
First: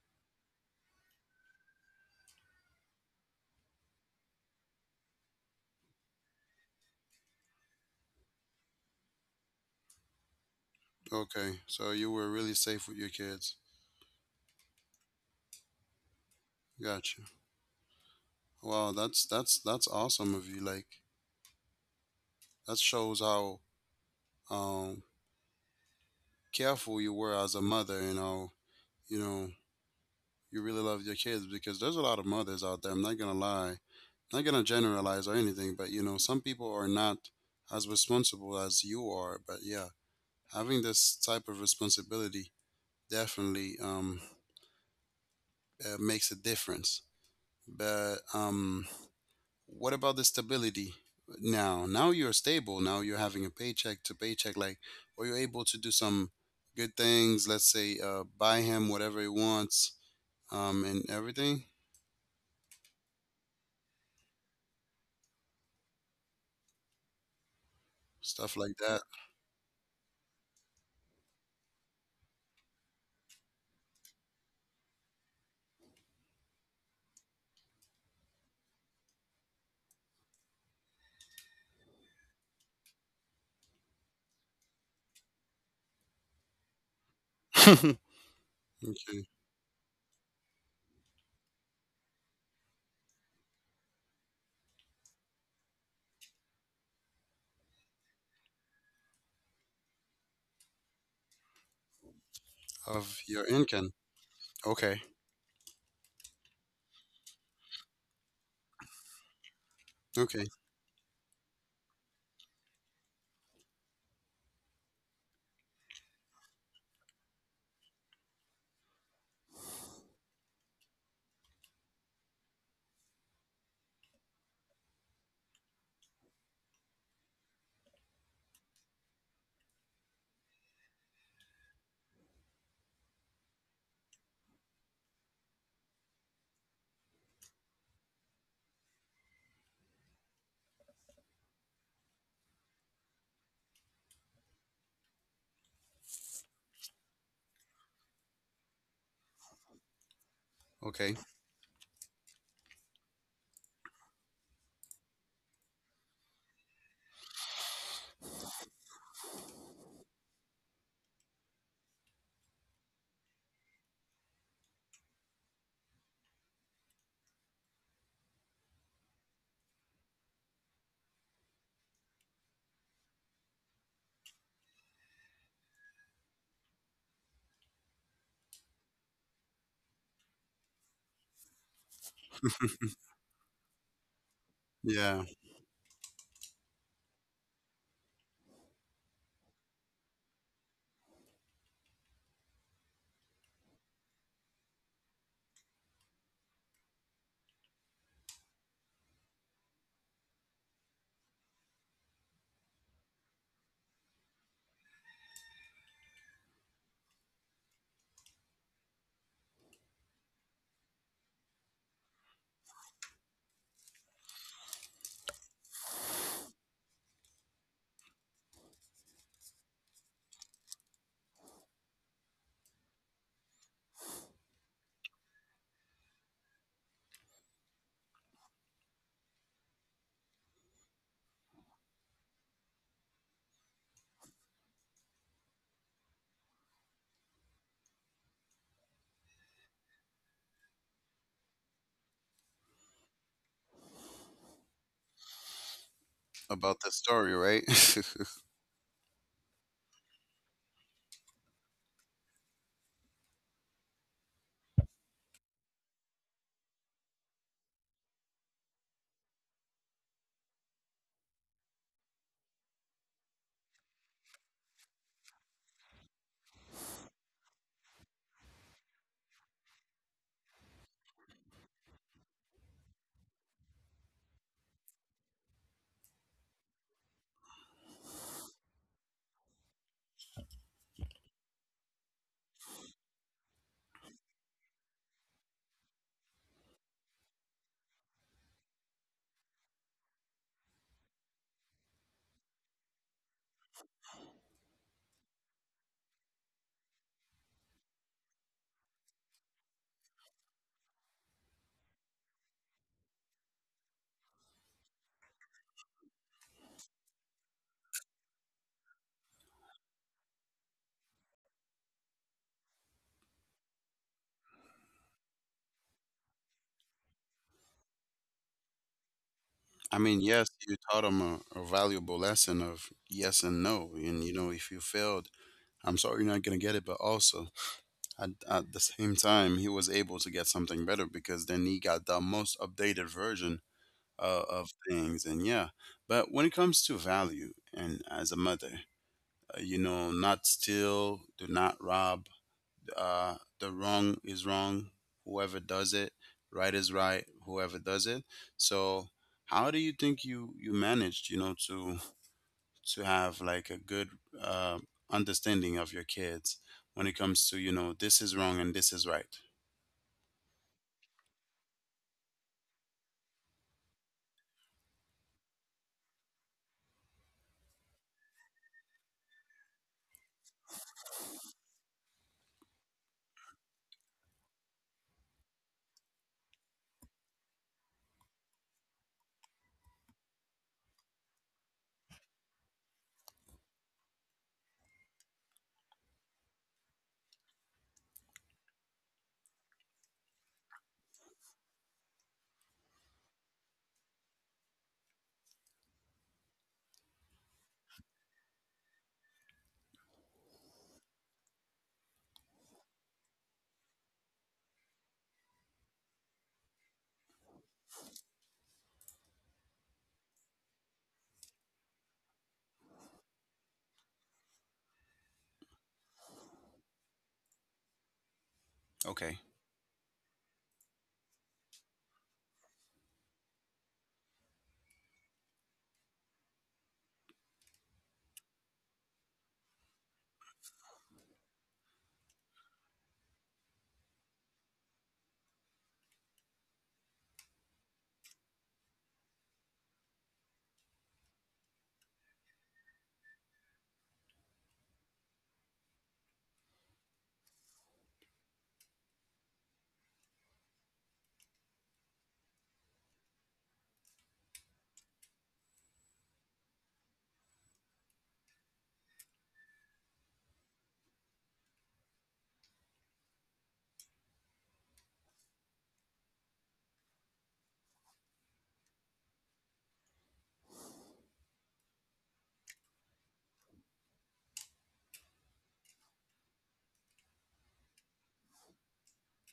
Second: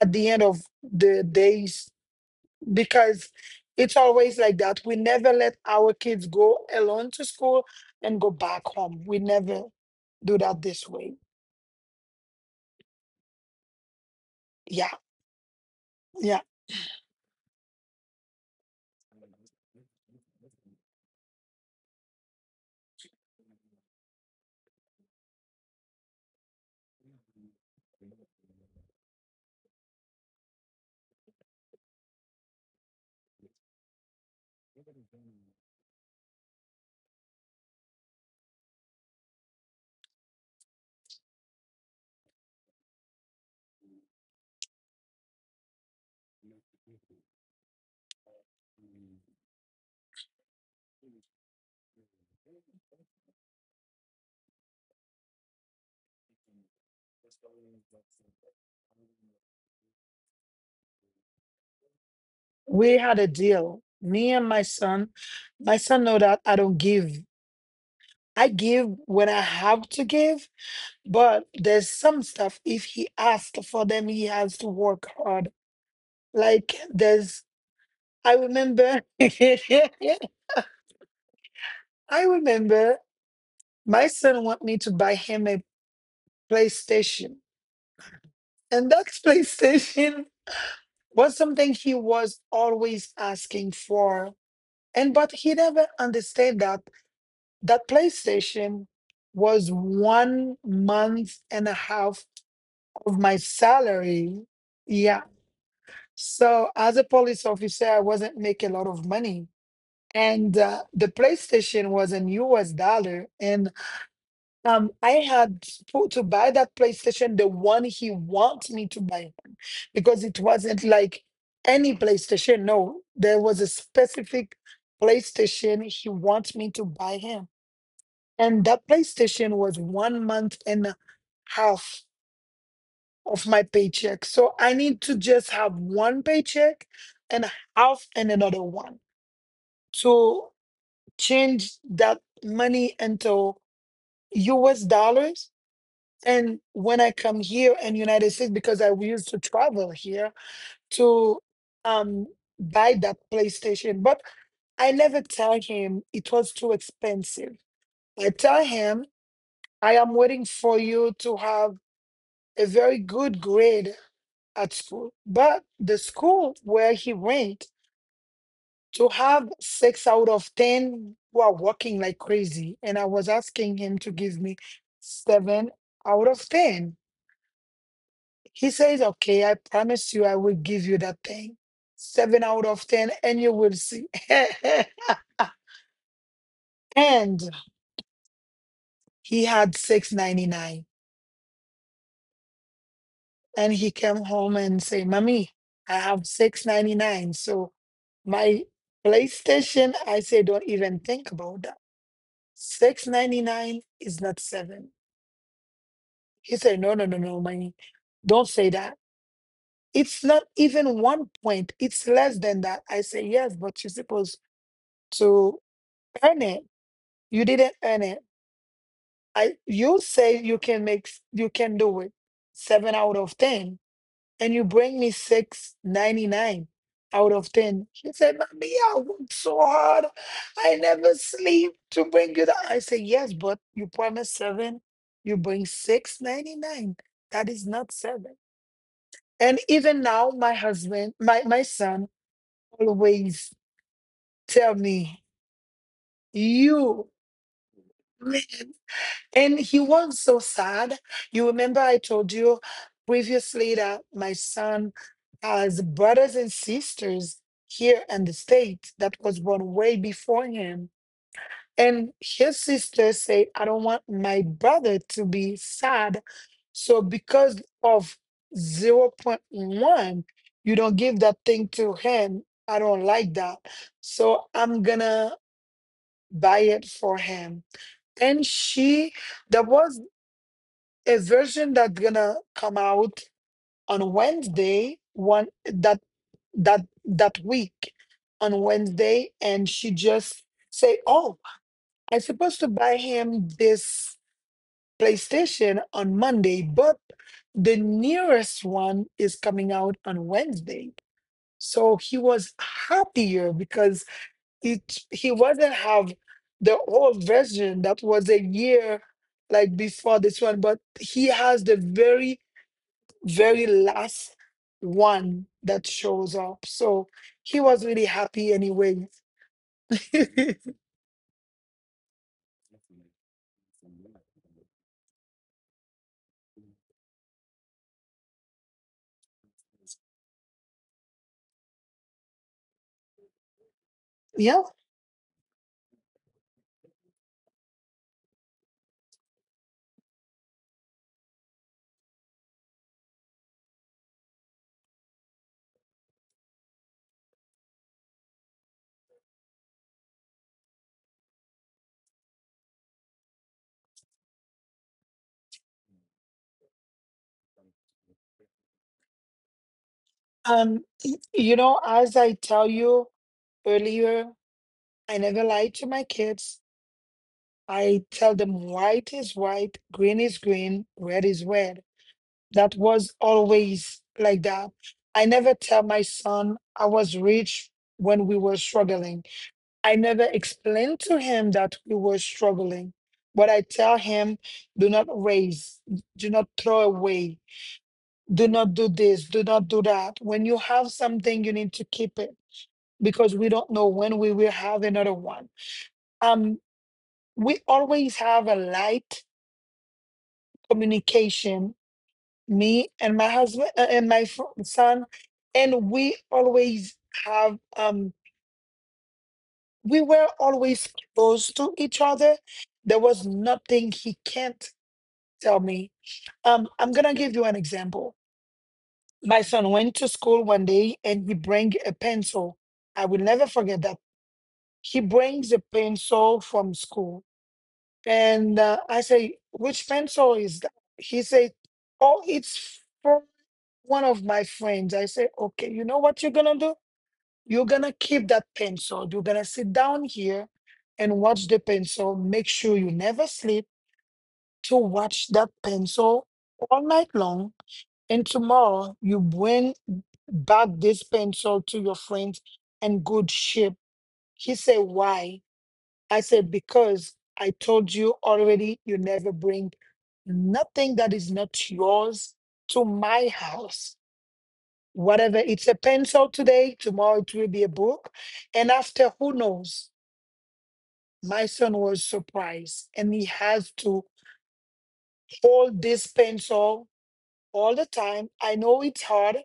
at the end of the days because it's always like that. We never let our kids go alone to school and go back home. We never do that this way.
Okay, so you were really safe with your kids.
Yeah. Yeah.
Gotcha. Wow, that's awesome of you. Like that shows how um careful you were as a mother, and how you know you really love your kids, because there's a lot of mothers out there. I'm not gonna lie, not gonna generalize or anything, but some people are not as responsible as you are. But yeah, having this type of responsibility definitely makes a difference. But what about the stability now? Now you're stable. Now you're having a paycheck to paycheck. Like, are you able to do some good things? Let's say, buy him whatever he wants, and everything,
We had a deal. Me and my son know that I don't give. I
stuff like
give
that.
when I have to give. But there's some stuff, if he asked for them, he has to work hard. Like there's, I remember, [LAUGHS] I remember my son want me to buy him a PlayStation.
[LAUGHS]
And that [LAUGHS]
Okay,
PlayStation was something he was always asking for. And but he never understood that PlayStation was 1 month and a half of
of
my
your income.
salary.
Okay,
Yeah. So as a police officer, I wasn't making a lot of money.
okay,
And the PlayStation was in US dollar. And I had to buy that PlayStation, the one he wants me to buy one, because it wasn't like any PlayStation. No, there was a specific PlayStation he wants me to buy him. And that PlayStation was 1 month and a half of my paycheck. So I need to just have one paycheck and half and another one to change that money into US dollars. And when I come here in United States, because I used to travel here
okay.
to um buy that PlayStation. But I never tell him it was too expensive. I tell him I am waiting for you to have a very good grade at school, but the school where he went to have six out of 10 who are working like crazy. And I was asking him to give me seven out of 10. He says, "Okay, I promise you, I will give you that thing. Seven out of 10, and you will see." [LAUGHS]
Yeah,
And he had 699 and he came home and say, "Mommy, I have 699, so my PlayStation." I say, "Don't even think about that. 6.99 is not seven." He said, "No, no, no, no, money. Don't say that. It's not even one point. It's less than that." I say, "Yes, but you're supposed to earn it. You didn't earn it. I you say you can make you can do it. Seven out of ten. And you bring me 699 out of 10." She said, "Mommy, I worked so hard. I never sleep to bring you that." I said, "Yes, but you promised seven, you bring 699. That is not seven." And even now, my husband, my son always tell me,
about the
"You
story, right? [LAUGHS]
man." And he was so sad. You remember I told you previously that my son has brothers and sisters here in the States that was born way before him. And his sister said, "I don't want my brother to be sad. So because of 0.01, you don't give that thing to him. I don't like that. So I'm gonna buy it for him." And she, there was a version that's gonna come out on Wednesday, one that that week on Wednesday, and she just say, "Oh, I'm supposed to buy him this PlayStation on Monday, but the nearest one is coming out on Wednesday." So he was happier because it he wasn't have the old version that was a year like before this one, but he has the very very last one that shows up. So he was really happy anyway.
I mean, yes, you
[LAUGHS]
taught him a valuable lesson of yes and no. And you know, if you fail, I'm sorry you're not going to get it, but also at the same time, he was able to get something better, because then he got the most updated version
Yeah.
of things. And yeah, but when it comes to value, and as a mother, not steal, do not rob. The wrong is wrong, whoever does it. Right is right, whoever does it. So, how do you think you managed, to have like a good uh, understanding of your kids when it comes to this is wrong and this is right.
You know, as I tell you earlier, I never lie to my kids. I tell them white is white, green is green, red is red. That was always like that. I never tell my son I was rich when we were struggling. I never explain to him that we were struggling, but I tell him, do not raise, do not throw away, do not do this, do not do that. When you have something, you need to keep it because we don't know when we will have another one. Um, we always have a light communication, me and my husband and my son, and we always have we were always close to each other. There was nothing he can't tell me. I'm gonna give you an example.
Okay.
My son went to school one day and he bring a pencil. I will never forget that. He brings a pencil from school, and I say, "Which pencil is that?" He said, "Oh, it's from one of my friends." I say, "Okay, you know what you're gonna do? You're gonna keep that pencil. You're gonna sit down here and watch the pencil. Make sure you never sleep to watch that pencil all night long. And tomorrow you bring back this pencil to your friends and good ship." He said, "Why?" I said, "Because I told you already you never bring nothing that is not yours to my house, whatever it's a pencil today, tomorrow it will be a book and after who knows." My son was surprised and he has to hold this pencil all the time. I know it's hard,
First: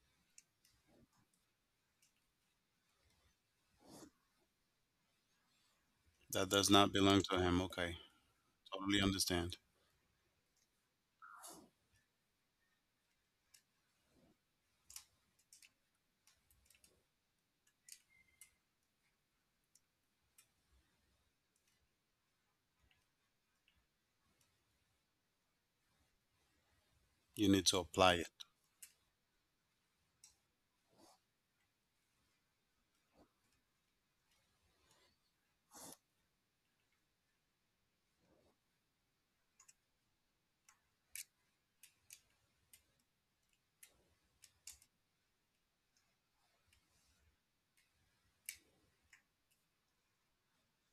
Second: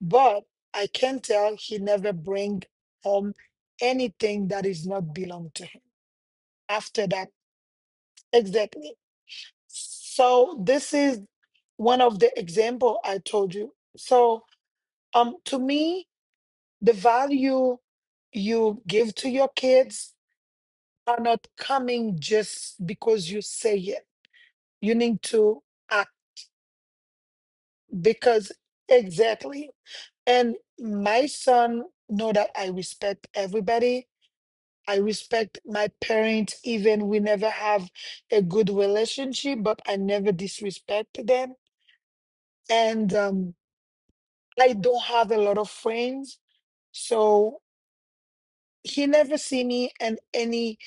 but I can tell he never bring home anything that is not belong to him
That does not
after
belong
that.
to him. Okay,
Exactly.
totally understand.
So this is one of the example I told you. So to me, the value you give to your kids are not coming just because you say it. You need to act
You need to apply it.
because exactly. And my son know that I respect everybody. I respect my parents, even we never have a good relationship, but I never disrespect them. And I don't have a lot of friends, so he never see me in any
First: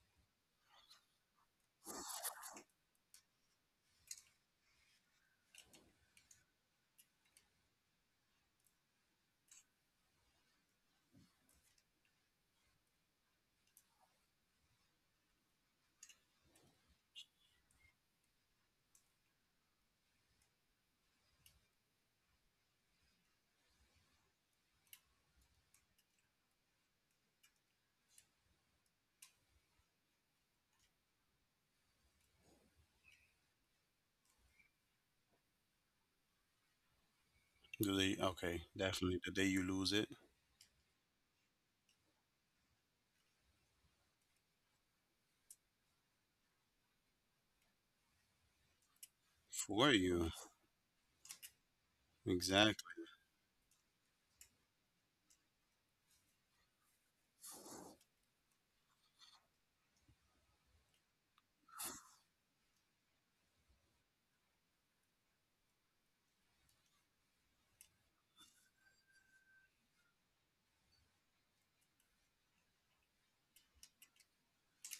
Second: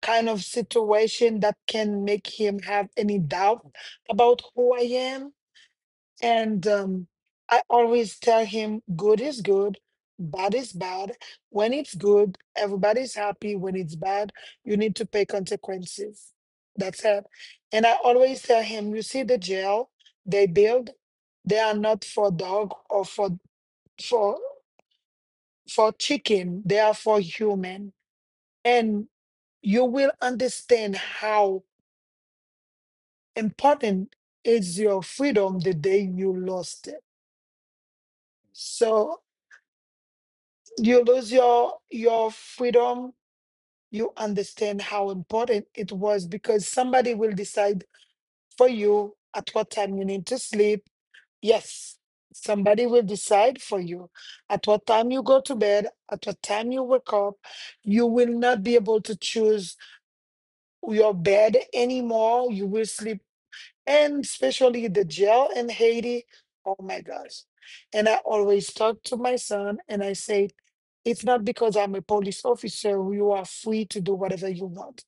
kind of situation that can make him have any doubt about who I am. And I always tell him, good is good, bad is bad. When it's good, everybody's happy. When it's bad, you need to pay consequences. That's it. And I always tell him, you see the jail they build, they are not for dog or for for chicken. They are for human. And you will understand how important is your freedom the day you lost it.
Do they? Okay,
So
definitely. The day you lose it.
you lose your freedom, you understand how important it was because somebody will decide for you at what time
For
you need
you,
to sleep. Yes, somebody
exactly.
will decide for you at what time you go to bed, at what time you wake up. You will not be able to choose your bed anymore, you will sleep. And especially the jail in Haiti. Oh my gosh. And I always talk to my son and I say, it's not because I'm a police officer, you are free to do whatever you want.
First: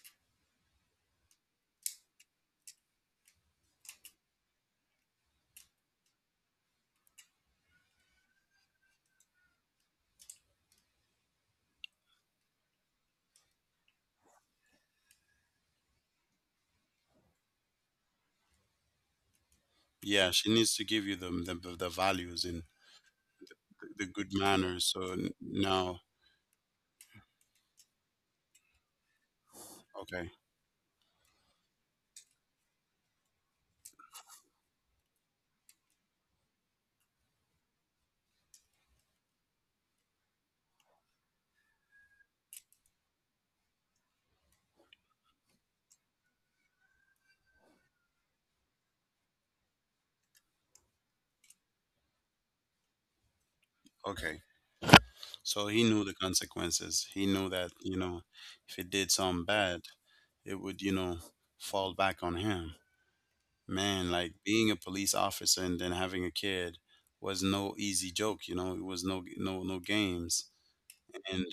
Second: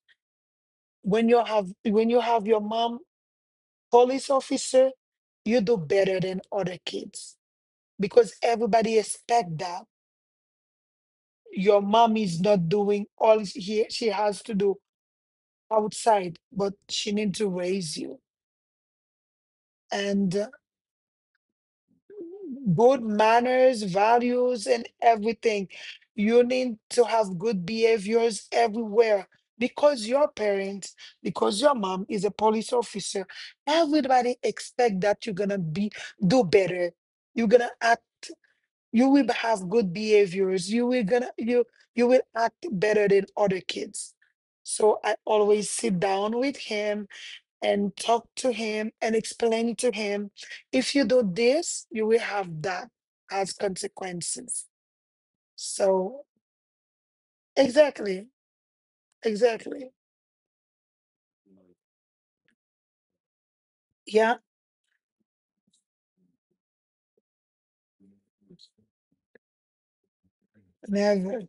When you have your mom police officer, you do better than other kids because everybody expect that. Your mom is not doing all he, she has to do outside, but she needs to raise you.
Yeah,
And."
she needs to give you the the values and
Good manners,
the good
values,
manners.
and
So
everything.
now.
You need to have good behaviors everywhere because
Okay,
your parents, because your mom is a police officer. Everybody expect that you're gonna be do better. You're gonna act. You will have good behaviors. You will act better than other kids. So I always sit down with him and talk to him and explain to him if you do this you will have that as
okay.
consequences.
So he knew the
So
consequences. He knew that,
exactly.
if he did something bad,
Exactly.
it would, fall back on him. Man, like
Yeah.
being a police officer and then having a kid was no easy joke. You know, it was no, no, no games. And
Never.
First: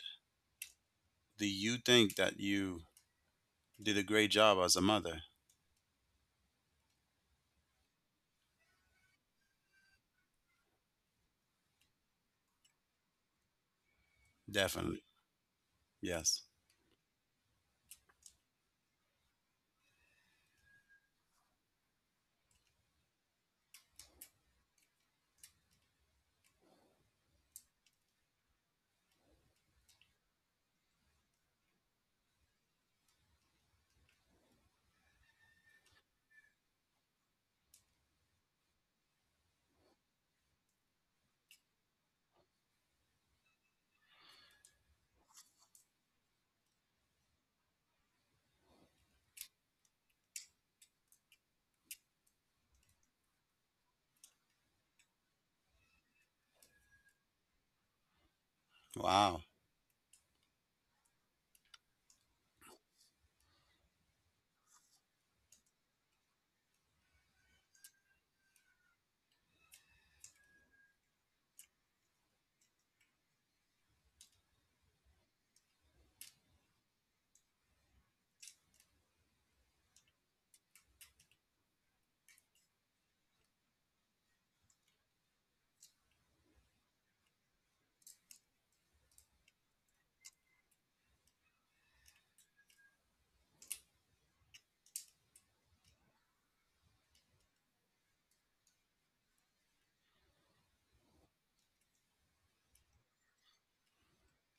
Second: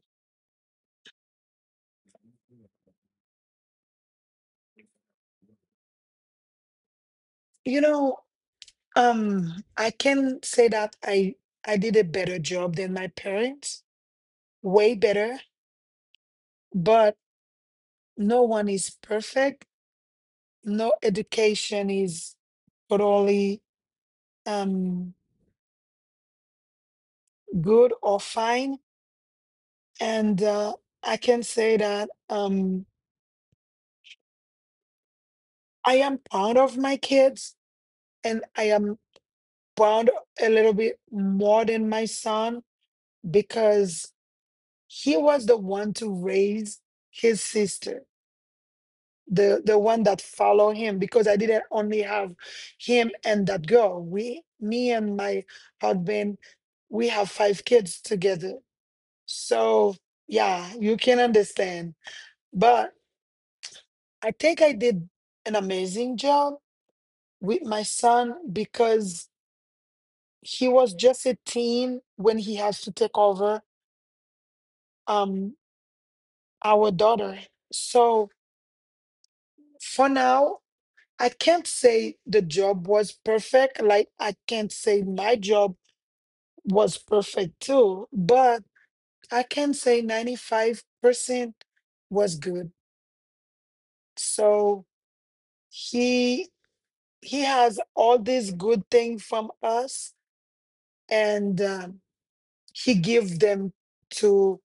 do you think that you did a great job as a mother?
You know, I can say that I did a better job than my parents. Way
Definitely.
better.
Yes.
But no one is perfect. No education is totally um good or fine. And I can say that I am proud of my kids and I am proud a little bit more than my son because he was the one to raise his sister, the one that followed him because I didn't only have him and that girl. We, me and my husband, we have 5 kids together.
Wow.
So yeah, you can understand. But I think I did an amazing job with my son because he was just a teen when he has to take over um our daughter. So for now I can't say the job was perfect, like I can't say my job was perfect too, but I can say 95% was good. So he he has all these good things from us. And he give them to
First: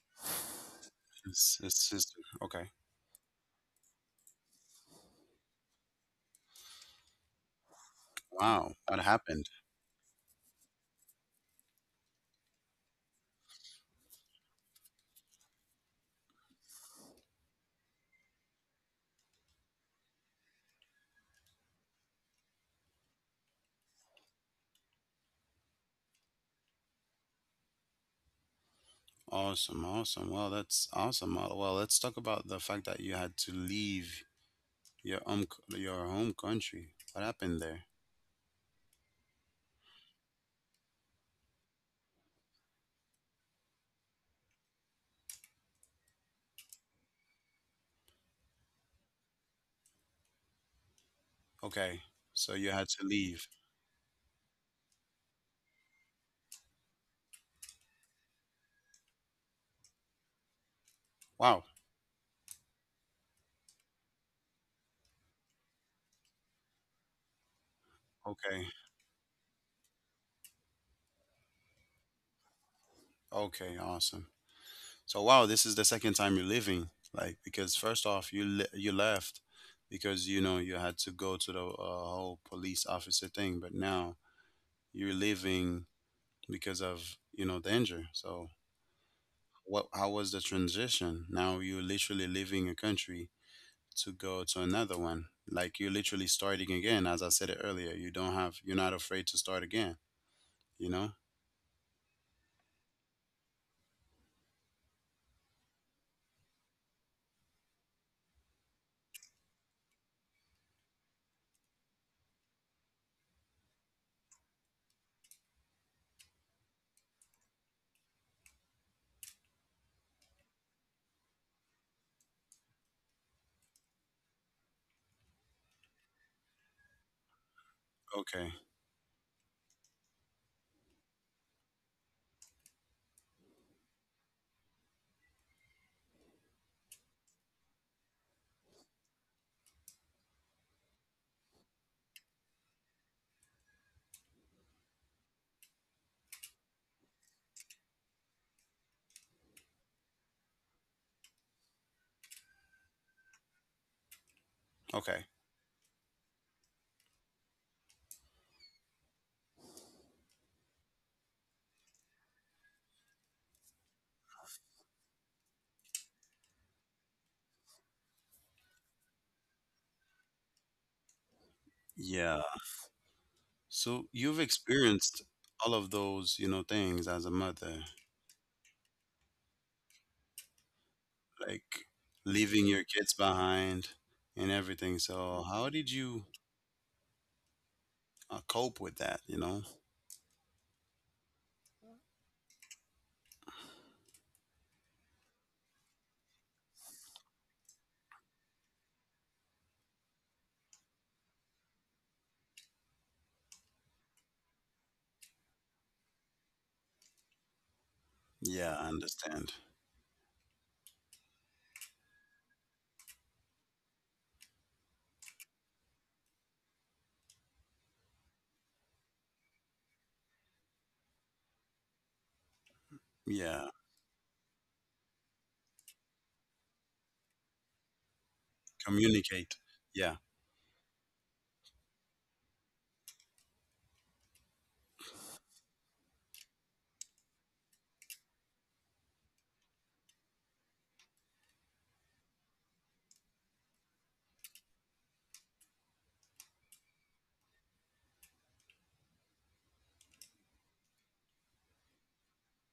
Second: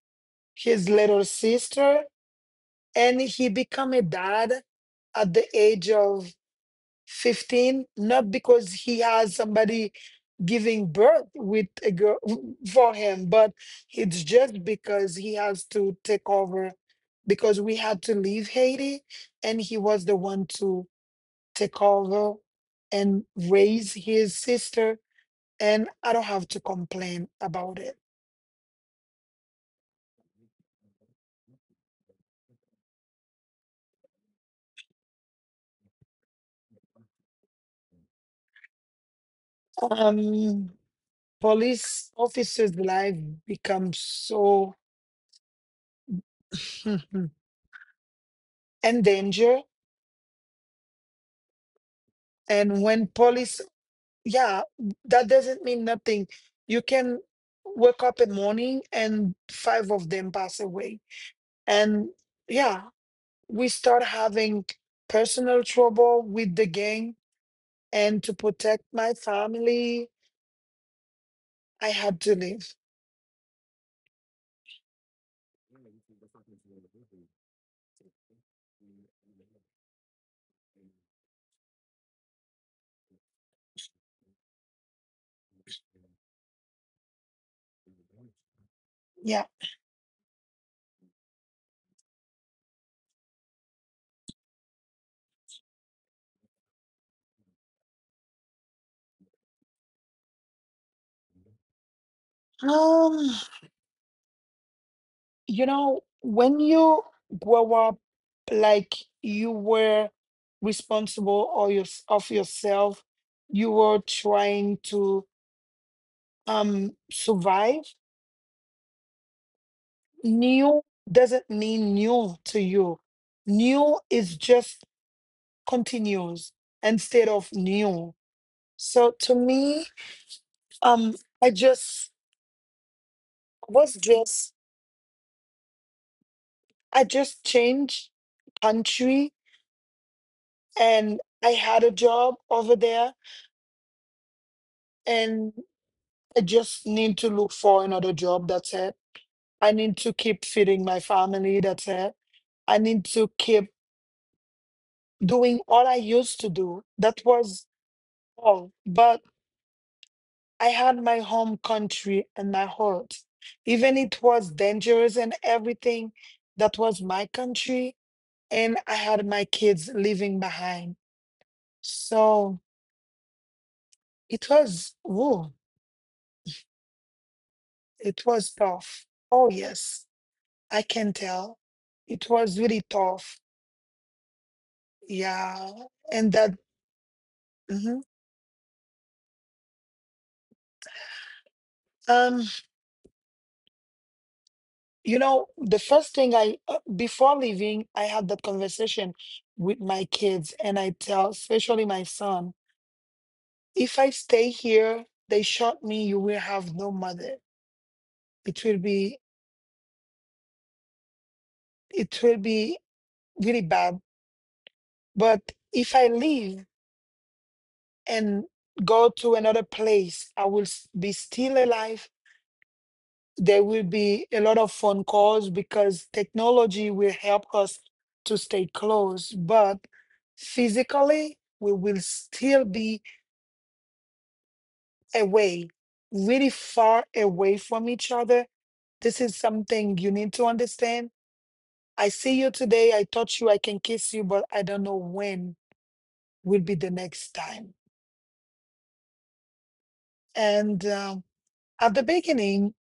his little
It's, it's,
sister.
it's, okay.
And he became a dad at the age of 15, not because
Wow.
he
What
has
happened?
somebody giving birth with a girl for him, but it's just because he has to take over because we had to leave Haiti and he was the one to take over and raise his sister. And I don't have to complain about it.
Awesome. Awesome. Well, that's awesome. Well, let's talk about the fact that you had to leave Your um, your home country. What happened there?
um Police officers life becomes so [LAUGHS] and danger.
Okay, so you
And
had
when
to leave.
police, yeah, that doesn't mean nothing. You can wake up in morning and five of them pass away.
Wow.
And yeah, we start having personal trouble with the gang. And to
Okay.
protect my family, I had to leave.
Okay. Awesome. So wow, this is the second time you're leaving. Like, because first off, you left because you had to go to the whole police officer thing, but now you're leaving because of danger. So
Yeah.
what? How was the transition? Now you're literally leaving a country to go to another one. Like you're literally starting again. As I said it earlier, you don't have, you're not afraid to start again, you know?
Um, you know, when you grow up like you were responsible or your, of yourself, you were trying to survive, new doesn't mean new to you. New is just continuous instead of new.
Okay.
So to me, um, I just was just, I just changed country and I had a job over there and. I just need to look for another job. That's it. I need to keep feeding my family. That's it. I need to keep
Okay.
doing all I used to do. That was all. But I had my home country and my heart. Even it was dangerous and everything, that was my country. And I had my kids leaving behind.
Yeah.
So
So you've
it was,
experienced
woo,
all of those, things as a mother,
it was tough. Oh, yes, I can tell.
like
It was
leaving
really
your kids
tough.
behind and everything. So how
Yeah,
did you
and that, mhm.
cope with that, you know?
Um, you know, the first thing I before leaving, I had that conversation with my kids, and I tell, especially my son, if I stay here, they shot me, you will have no mother. It
Yeah,
will
I
be,
understand.
it will be really bad. But if I leave and go to another place, I will be still alive. There
Yeah.
will be a lot of phone calls because technology will help us to stay close,
Communicate.
but
Yeah.
physically, we will still be away, really far away from each other. This is something you need to understand. I see you today, I touch you, I can kiss you, but I don't know when will be the next time. And at the beginning,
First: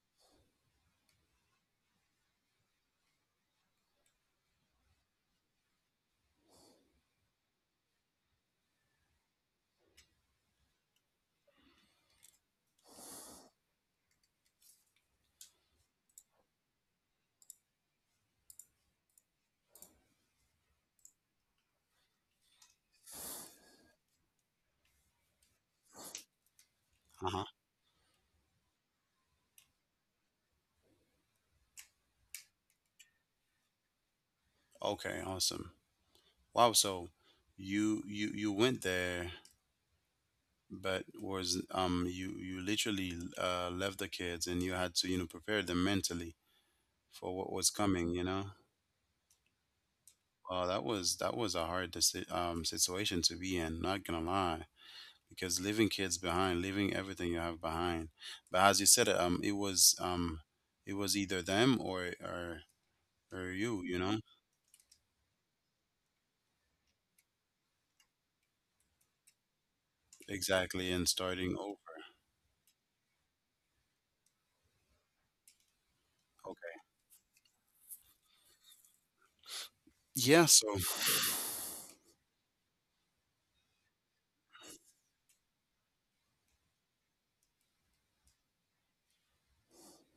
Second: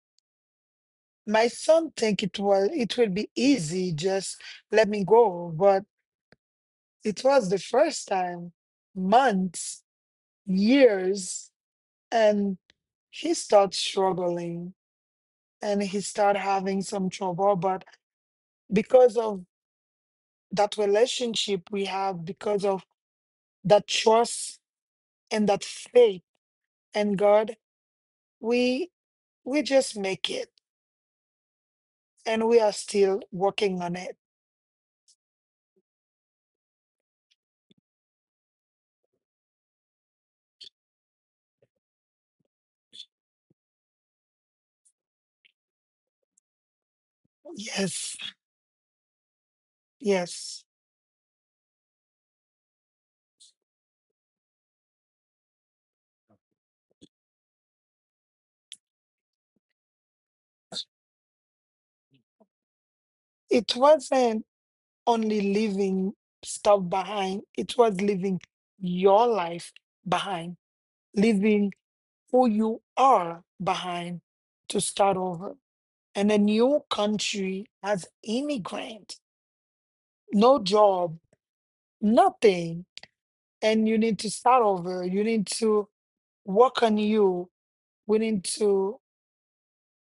my son think it will be easy, just let me go. But it was the first time, months, years, and he started struggling and he started having some trouble. But because of that relationship we have, because of that trust and that faith in
Uh-huh.
God, we we just make it and we are still working on it.
Okay, awesome. Wow, so you went there, but was you literally left the kids, and you had to prepare them mentally for what was coming,
Yes,
you know?
yes.
That was a hard situation to be in, not gonna lie. Because leaving kids behind, leaving everything you have behind, but as you said, it was either them or
It
you, you know?
wasn't only leaving stuff behind, it was leaving your life behind,
Exactly, and starting
leaving
over.
who you are behind to start over. And a
Okay,
new country as immigrant,
yeah,
no
so
job, nothing. And you need to start over. You need to work on you. We need to,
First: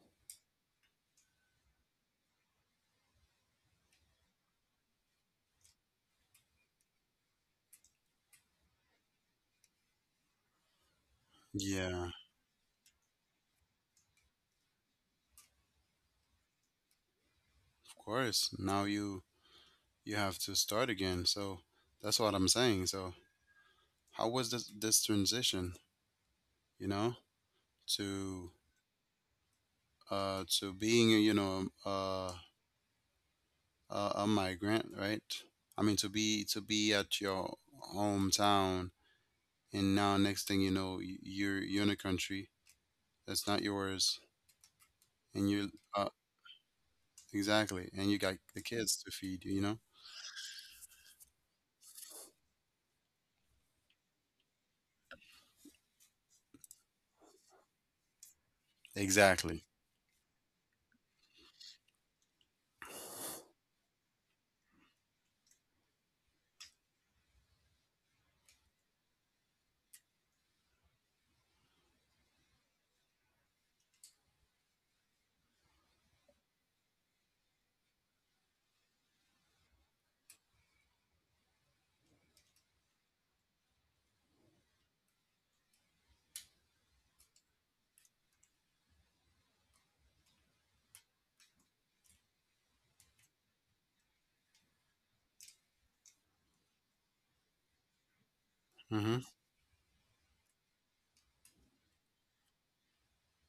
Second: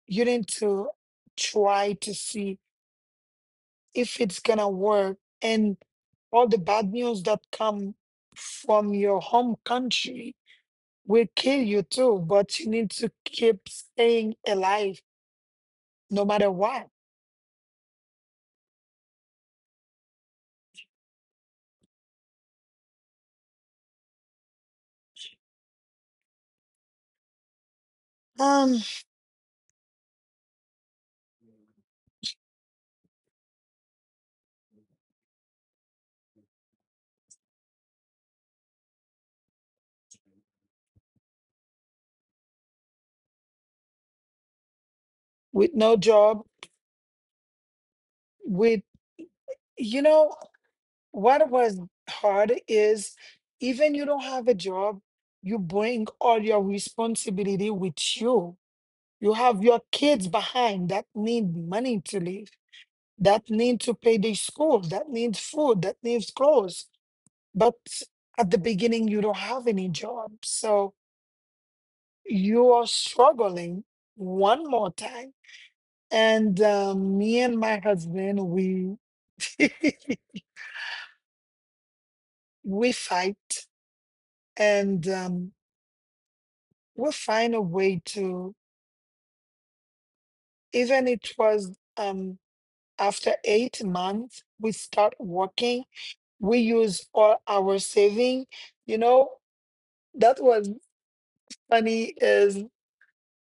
you need to try to see if it's gonna work, and all the bad news that come from your home country will kill you
yeah,
too, but you need to keep staying alive no matter what.
of course now you have to start again. So that's what I'm saying. So how was this transition? You know, to
Um
to being a migrant, right? I mean to be at your hometown, and now next thing you know, you're in a country that's not yours, and you
with no job,
exactly, and you got the
with
kids to feed.
you know, what was hard is even you don't have a job, you bring all your responsibility with you. You
Exactly.
have your kids behind that need money to live, that need to pay their school, that needs food, that needs clothes. But at the beginning, you don't have any job. So you are struggling one more time. And me and my husband, we [LAUGHS] we fight and we find a way to, even it was after 8 months, we start working. We use all our saving. You
Hmm.
know, that was funny is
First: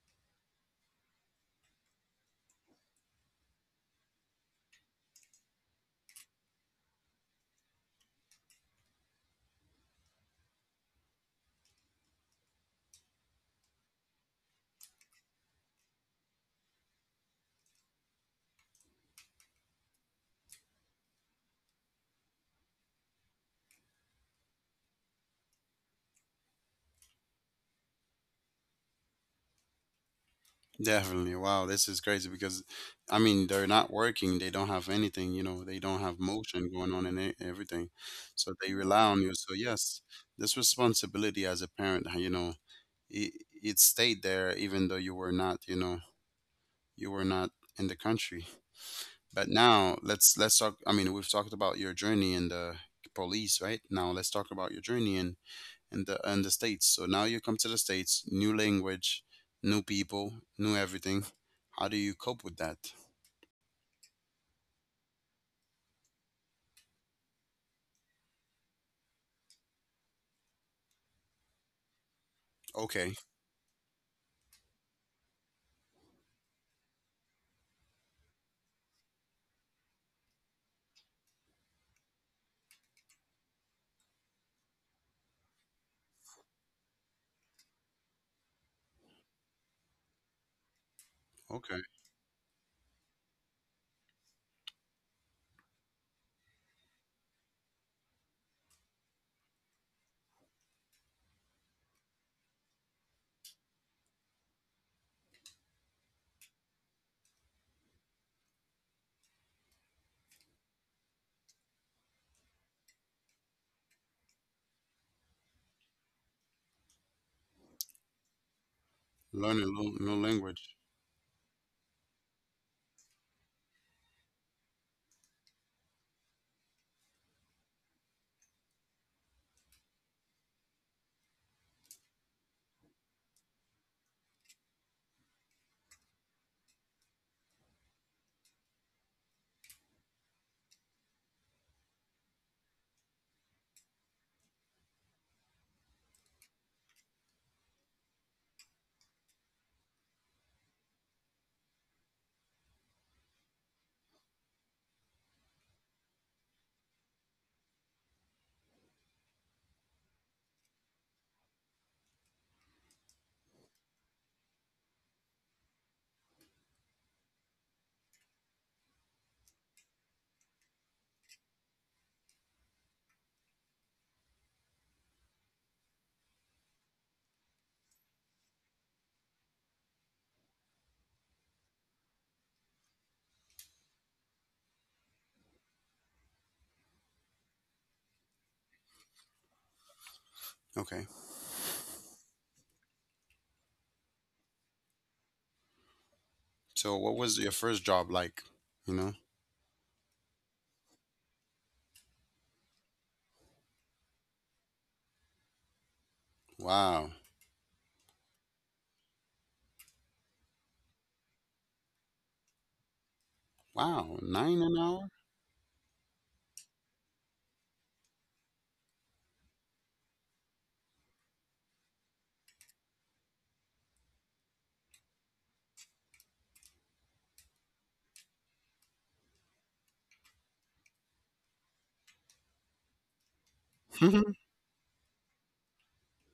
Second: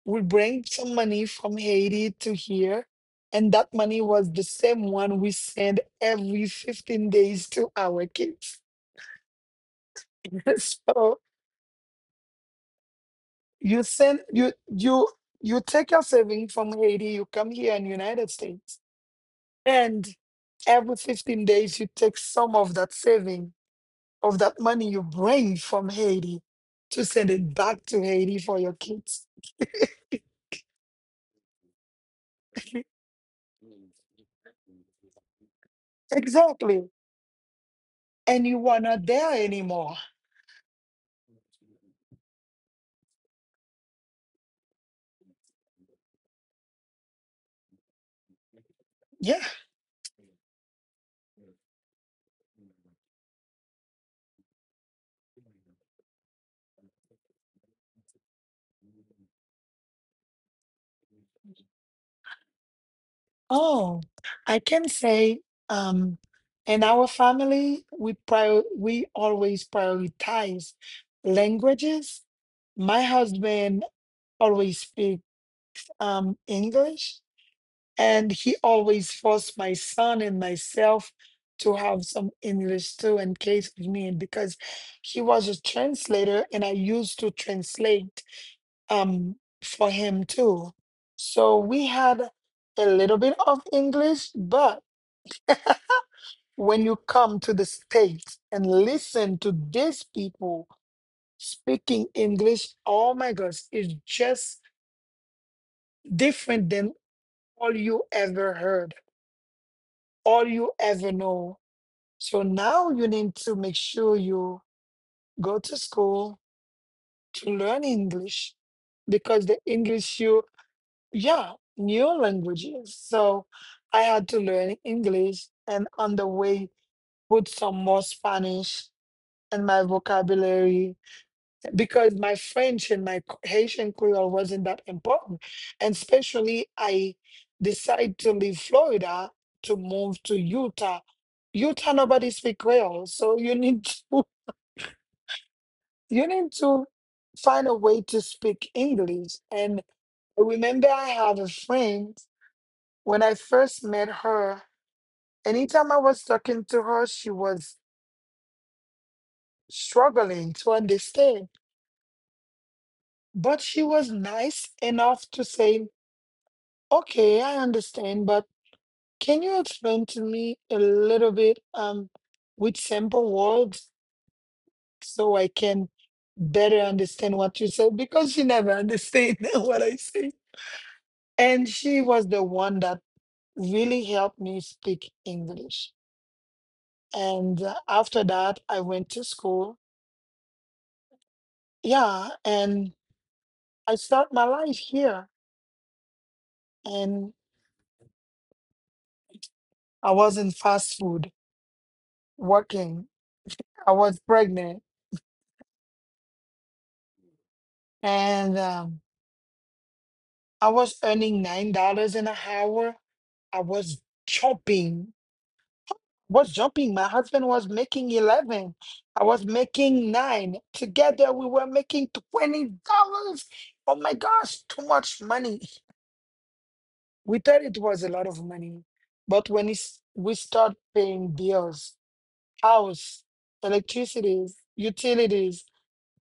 we bring some money from Haiti to here, and that money was the same one we send every 15 days to our kids. [LAUGHS] So you send you you you take your saving from Haiti, you come here in United States, and every 15 days you take some of that saving, of that money you bring from Haiti, to send it back to Haiti for your kids.
Definitely. Wow, this is crazy because
[LAUGHS]
I mean they're not working, they don't have anything, you know, they don't have motion
Exactly.
going on and everything.
And
So
you
they
are
rely
not
on
there
you. So
anymore.
yes, this responsibility as a parent, you know, it, it stayed there even though you were not, you know, you were not in the country.
Yeah.
But now let's talk, I mean, we've talked about your journey in the police, right? Now let's talk about your journey in the states. So now you come to the states, new language, new people, new everything. How do you cope with that?
Oh, I can say um, in our family, we always prioritize languages. My
Okay,
husband always speak English, and he always forced my son and myself to have some English too in case of need, because he was a translator and I used to translate um, for him too. So
okay,
we had a little bit of English, but when you come to the States and listen to these people speaking English, oh my gosh, it's just different than all you ever heard, all you ever know. So now you need to make sure you go to school to learn English, because
learn
the
a new
English you,
language.
yeah, new languages. So I had to learn English and on the way put some more Spanish in my vocabulary because my French and my Haitian Creole wasn't that important. And especially, I decided to leave Florida to move to Utah. Utah, nobody speak Creole, so you need to [LAUGHS] you need to find a way to speak English. And I remember, I have a friend when I first met her. Anytime I was talking to her, she was struggling to understand, but she was nice enough to say, okay, I understand, but can you explain to me a little bit with simple words so I can better understand what you said? Because she never understand [LAUGHS] what I say. And she was the one that really helped me speak English. And after that, I went to school.
Okay,
Yeah, and I start my life here.
so what was
And
your first job like? You know,
I was in fast food working. I was pregnant
wow,
and I was earning $9 an hour. I was
wow, nine an hour.
jumping. Was jumping. My husband was making 11. I was making nine. Together we were making $20. Oh my gosh, too much money. We thought it was a lot of money, but we start paying bills, house, electricity, utilities,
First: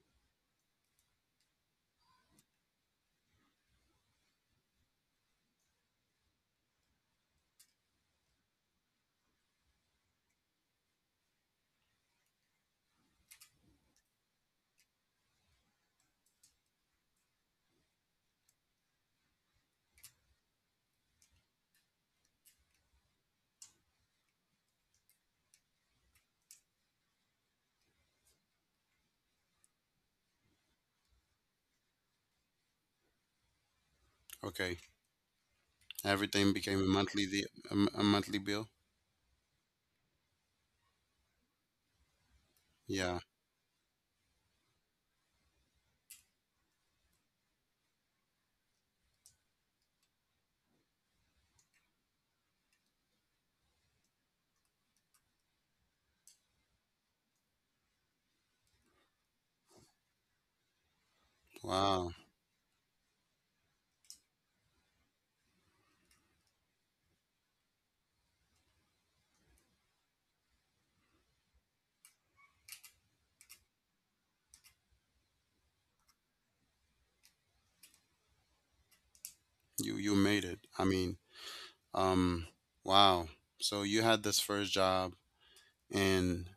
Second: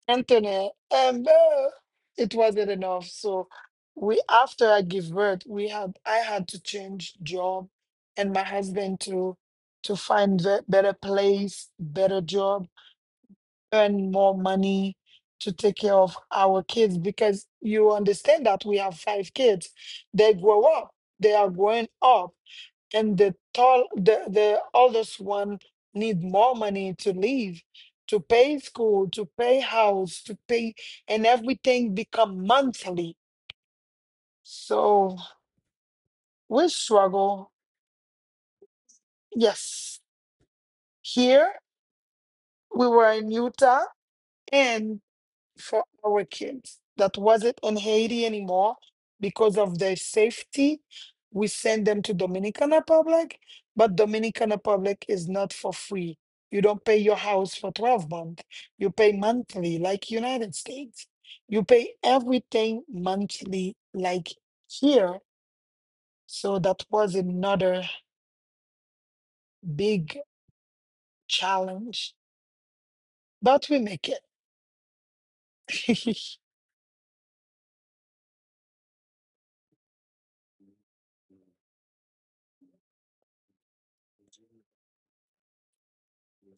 Anthony, it wasn't enough. So we after I give birth, we had I had to change job, and my husband to find a better place, better job, earn more money to take care of our kids, because you understand that we have five kids. They grow up, they are growing up, and the oldest one need more money to live, to pay school, to pay house, to pay, and everything become monthly.
[LAUGHS] okay,
So
everything
we
became a monthly the
struggle.
a monthly bill.
Yes, here we were
Yeah,
in Utah, and for our kids that wasn't in Haiti anymore because of their safety. We send them to Dominican Republic, but Dominican Republic is not for free. You don't pay your house for 12 months. You pay monthly like United States. You pay
wow,
everything monthly like here. So that was another big challenge, but we make it.
you made it. I mean, um, wow. So you had this first job, and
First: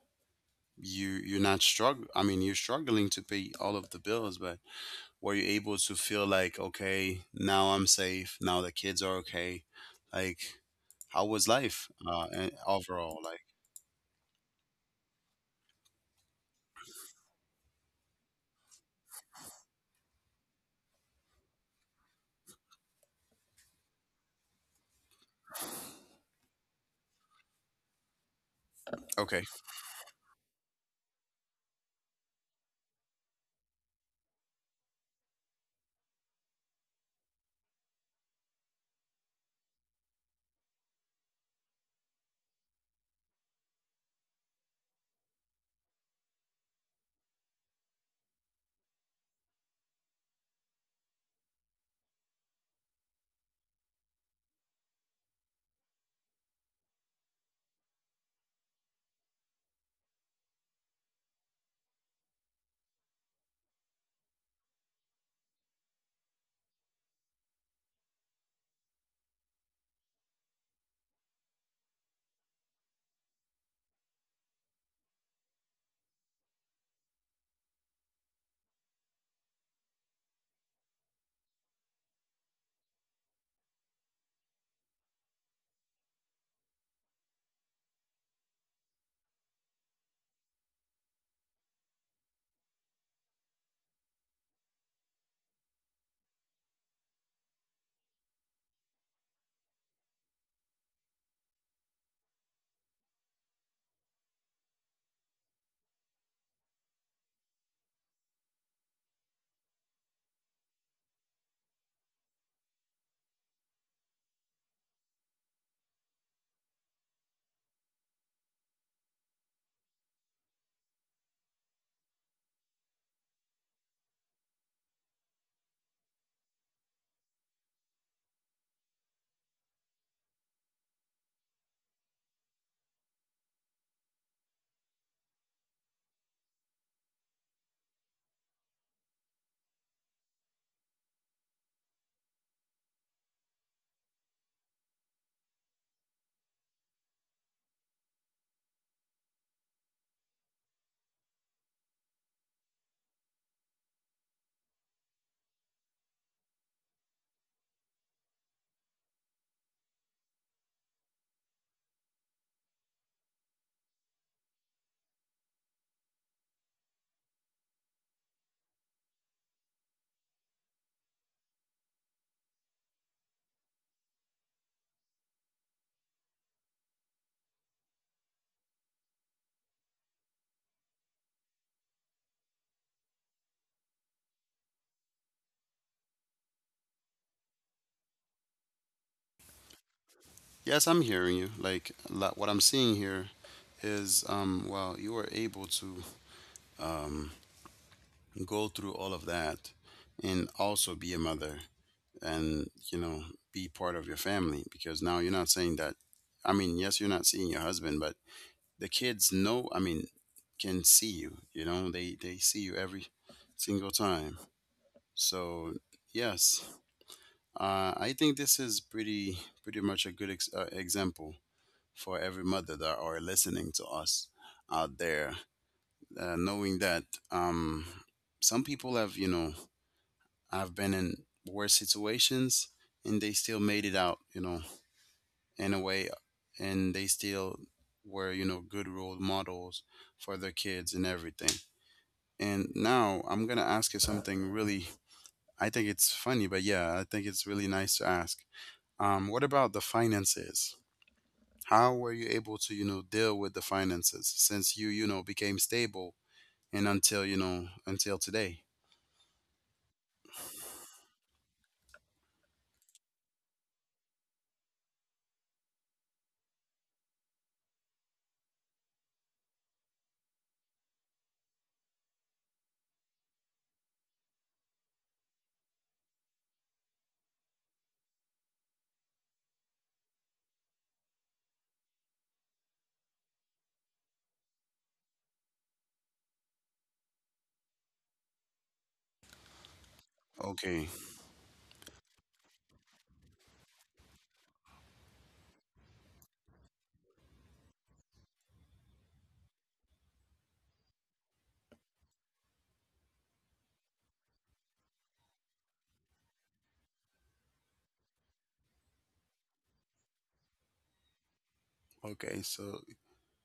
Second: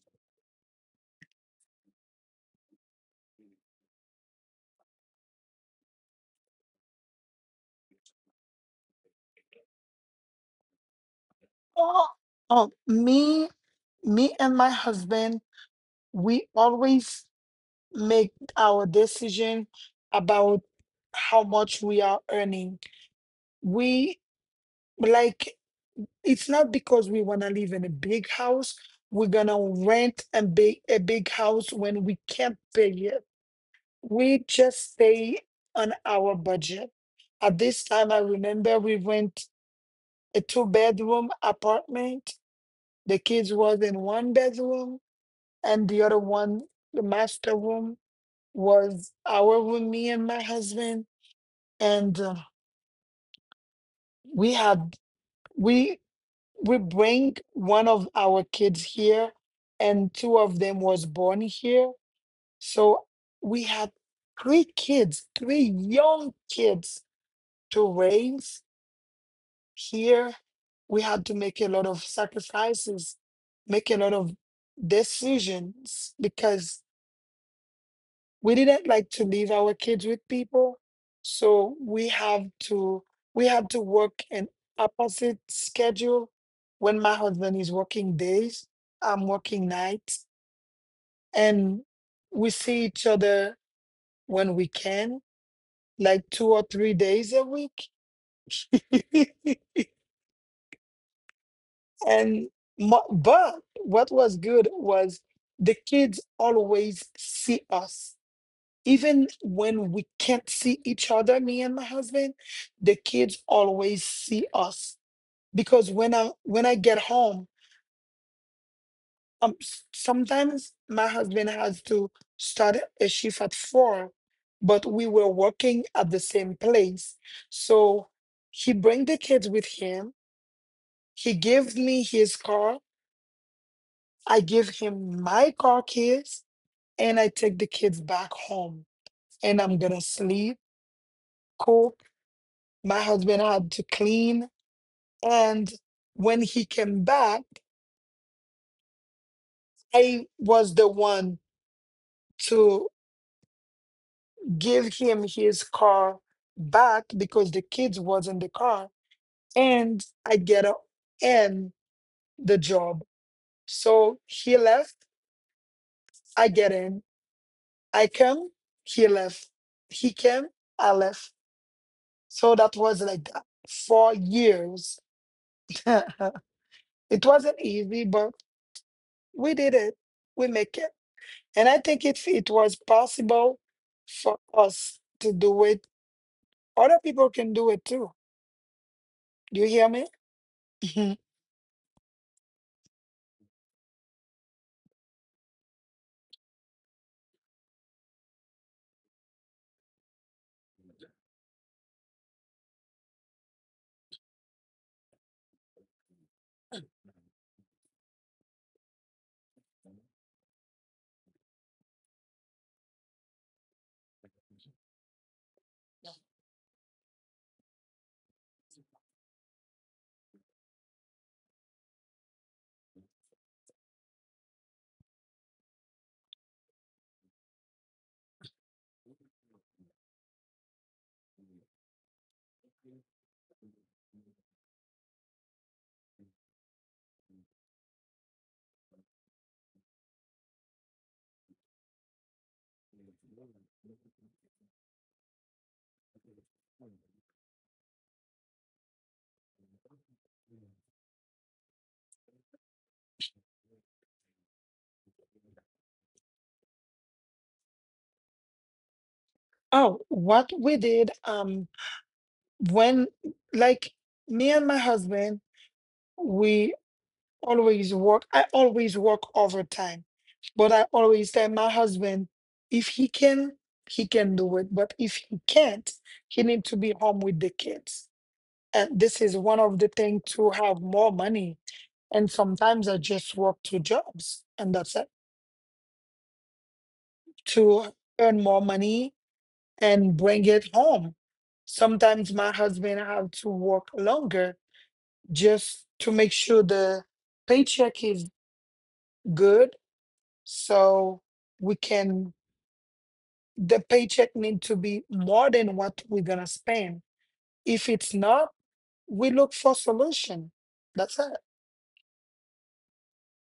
you you're not struggle I mean you're struggling to pay all of the bills, but were you able to feel like, okay, now I'm safe, now the kids are okay, like, how was
[LAUGHS]
life
Oh,
and
oh,
overall like,
me, me and my husband, we always make our decision about how much we are earning. We, like, it's not because we want to live in a big house, we're
okay,
gonna rent a big house when we can't pay it. We just stay on our budget. At this time, I remember we rent a two-bedroom apartment. The kids was in one bedroom, and the other one, the master room, was our with me and my husband, and we had we we bring one of our kids here, and two of them was born here, so we had three kids, three young kids to raise here. We had to make a lot of sacrifices, make a lot of decisions because we didn't like to leave our kids with people, so we had to work an opposite schedule. When my husband is working days, I'm working nights, and we see each other when we can, like 2 or 3 days a week. [LAUGHS] And but what was good was the kids always see us. Even when we can't see each other, me and my husband, the kids always see us, because when I get home, sometimes my husband has to start a shift at four, but we were working at the same place, so he bring the kids with him, he gives me his car, I give him my car keys, and I take the kids back home, and I'm gonna sleep, cook. My husband had to clean. And when he came back, I was the one to give him his car back, because the kids was in the car, and I get up and the job. So he left, I get in. I come, he left. He came, I left. So that was like that. 4 years. [LAUGHS] It wasn't easy, but we did it. We make it. And I think if it was possible for us to do it, other people can do it too. Do you hear me?
yes, I'm
Mhm.
hearing you like what I'm seeing here is, well, you were able to um go through all of that and also be a mother and, you know, be part of your family because now you're not saying that, I mean, yes, you're not seeing your husband, but the kids know, I mean, can see you, you know, they see you every single time. So yes, I think this is pretty pretty much a good example for every mother that are listening to us out there, knowing that um some people have, you know, have been in worse situations and they still made it out, you know, in a way, and they still were, you know, good role models for their kids and everything. And now I'm gonna ask you something really. I think it's funny, but yeah, I think it's really nice to ask. What about the finances? How were you able to, you know, deal with the finances since you know, became stable and until, you know, until today?
Oh, what we did, when, like, me and my husband, we always work. I always work overtime, but I always tell my husband if he can, he can do it. But if he can't, he need to be home with the kids. And this is one of the things to have more money. And sometimes I just work two jobs and that's it, to earn more money and bring it
Okay.
home. Sometimes my husband have to work longer just to make sure the paycheck is good, so we can, the paycheck need to be more than what we're gonna spend. If it's not, we look for solution. That's it.
Okay. So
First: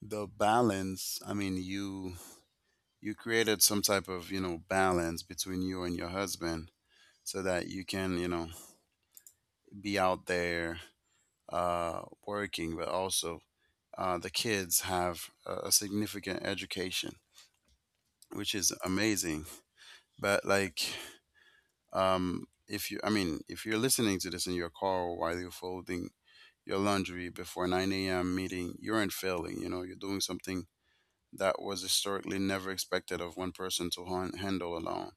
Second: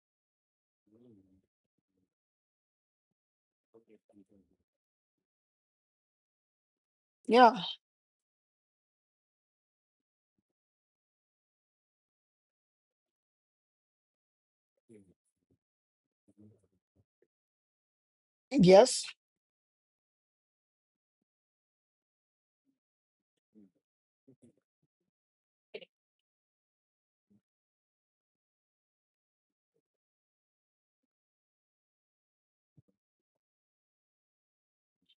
the balance, I mean, you created some type of, you know, balance between you and your husband so
Yeah.
that you can, you know, be out there working, but also the kids have a significant education, which is
Yes.
amazing. But like, if you, I mean, if you're listening to this in your car while you're folding your laundry before 9 a.m. meeting, you aren't failing. You know, you're doing something that was historically never expected of one person to handle alone.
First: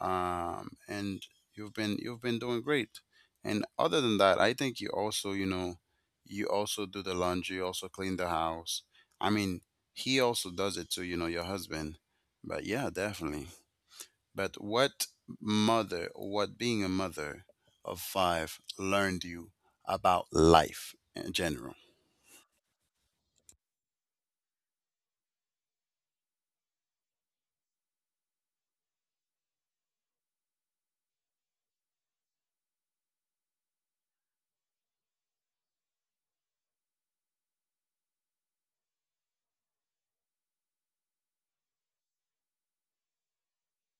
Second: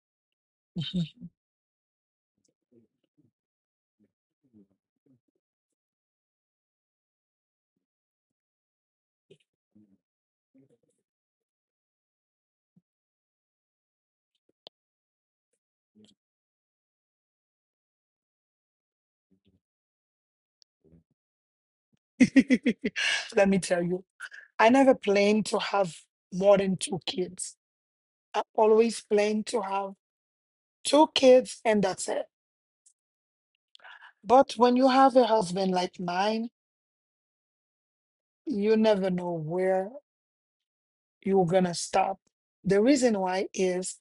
[LAUGHS]
And you've been doing great. And other than that, I think you also, you know, you also do the laundry, you also clean the house. I mean, he also does it too, you know, your husband. But yeah, definitely. But what being a mother of five learned you about life in general?
Let me tell you. I never planned to have more than two kids. I always planned to have two kids and that's it. But when you have a husband like mine, you never know where you're gonna stop. The reason why is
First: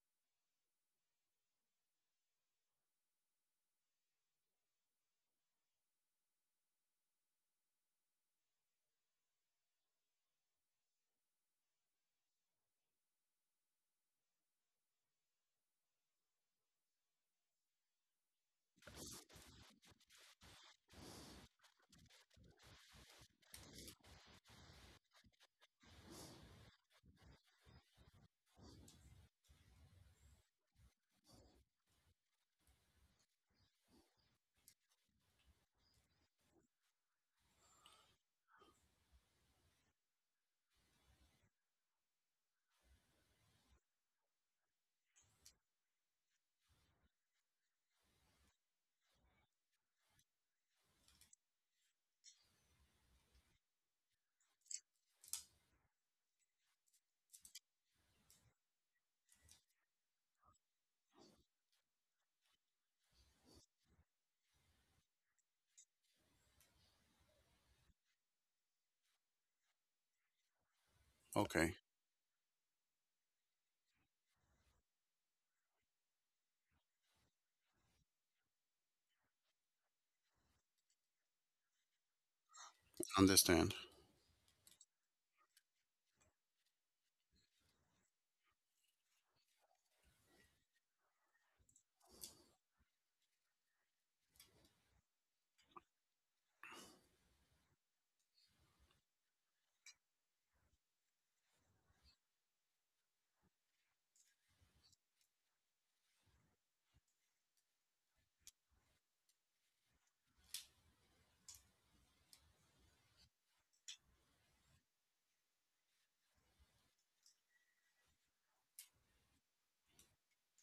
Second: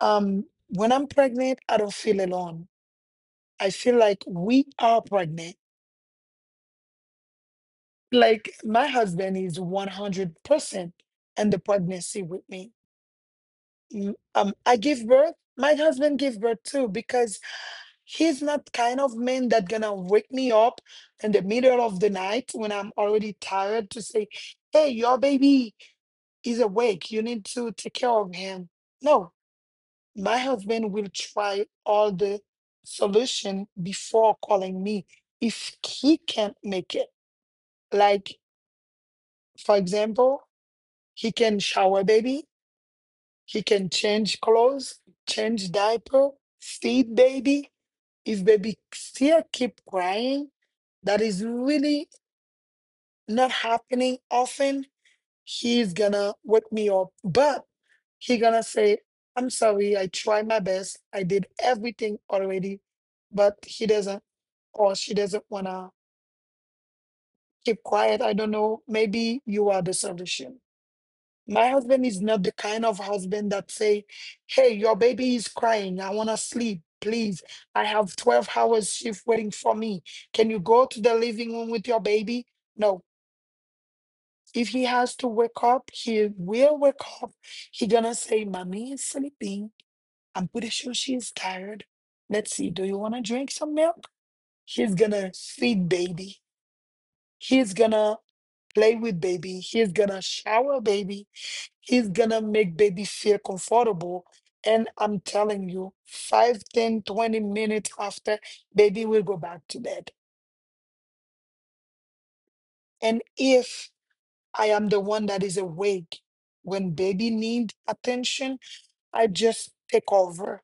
when I'm pregnant, I don't feel alone. I feel like we are pregnant. Like my husband is 100% in the pregnancy with me. Mm. I give birth, my husband gave birth too, because he's not kind of man that gonna wake me up in the middle of the night when I'm already tired to say, "Hey, your baby is awake. You need to take care of him." No, my husband will try all the solution before calling me if he can't make it. Like, for example, he can shower baby. He can change clothes, change diaper, feed baby. If baby still keep crying, that is really not happening often. He's gonna wake me up, but he gonna say, "I'm sorry. I tried my best. I did everything already, but he doesn't or she doesn't wanna keep quiet. I don't know. Maybe you are the solution." My
Okay,
husband is not the kind of husband that say, "Hey, your baby is crying. I want to sleep. Please, I have 12 hours shift waiting for me. Can you go to the living room with your baby?" No.
understand.
If he has to wake up, he will wake up. He gonna say, "Mommy is sleeping. I'm pretty sure she is tired. Let's see. Do you want to drink some milk?" He's gonna feed baby. He's gonna play with baby. He's gonna shower baby. He's gonna make baby feel comfortable. And I'm telling you, 5, 10, 20 minutes after, baby will go back to bed. And if I am the one that is awake when baby needs attention, I just take over.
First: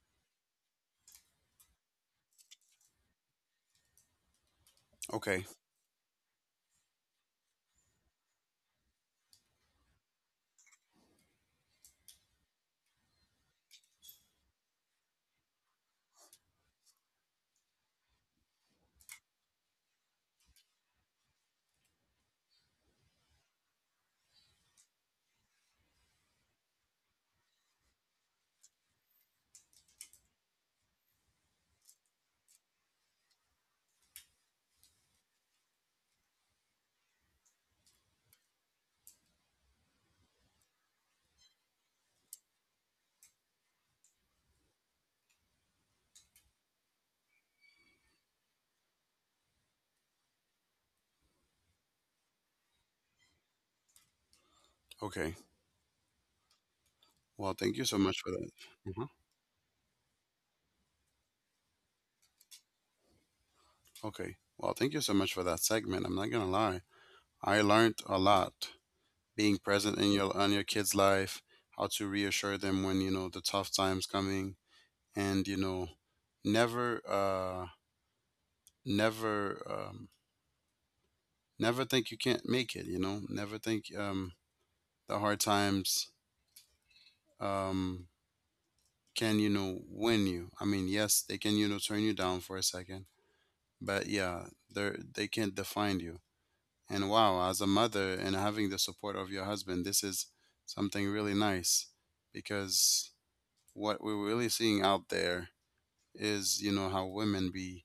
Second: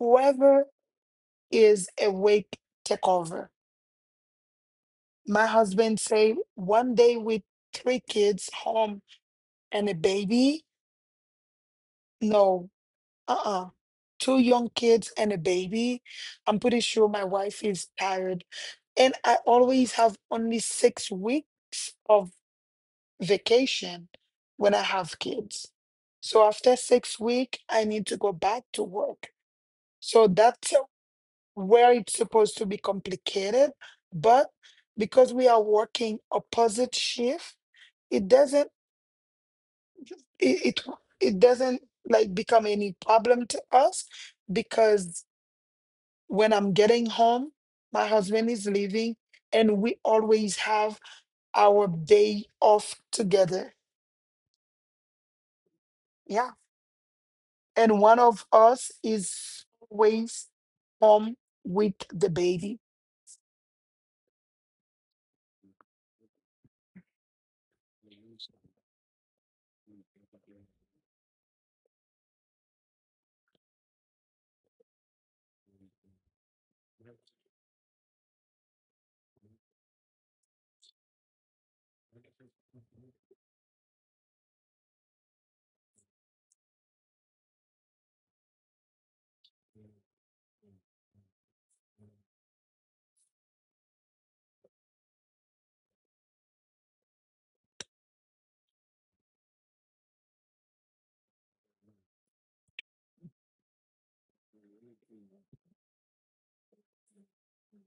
Whoever is awake, take over.
Okay,
My husband say one day with three kids home and a baby. No, uh-uh. Two young kids and a baby. I'm pretty sure my wife is tired. And I always have only 6 weeks of vacation when I have kids. So after 6 weeks, I need to go back to work. So that's where it's supposed to be complicated. But because we are working opposite shift, it doesn't it, it it doesn't like become any problem to us because when I'm getting home, my husband is leaving, and we always have our day off together.
okay.
Yeah.
Well, thank you so
And one
much for
of
that.
us
Mhm.
is always home with the baby.
Okay. Well, thank you so much for that segment. I'm not gonna lie. I learned a lot being present in your on your kids' life, how to reassure them when, you know, the tough times coming, and you know, never, uh, never, um, never think you can't make it. You know, never think, the hard times, um, can, you know, win you. I mean, yes, they can, you know, turn you down for a second, but yeah, they can't define you. And wow, as a mother and having the support of your husband, this is something really nice because what we're really seeing out there is, you know, how women be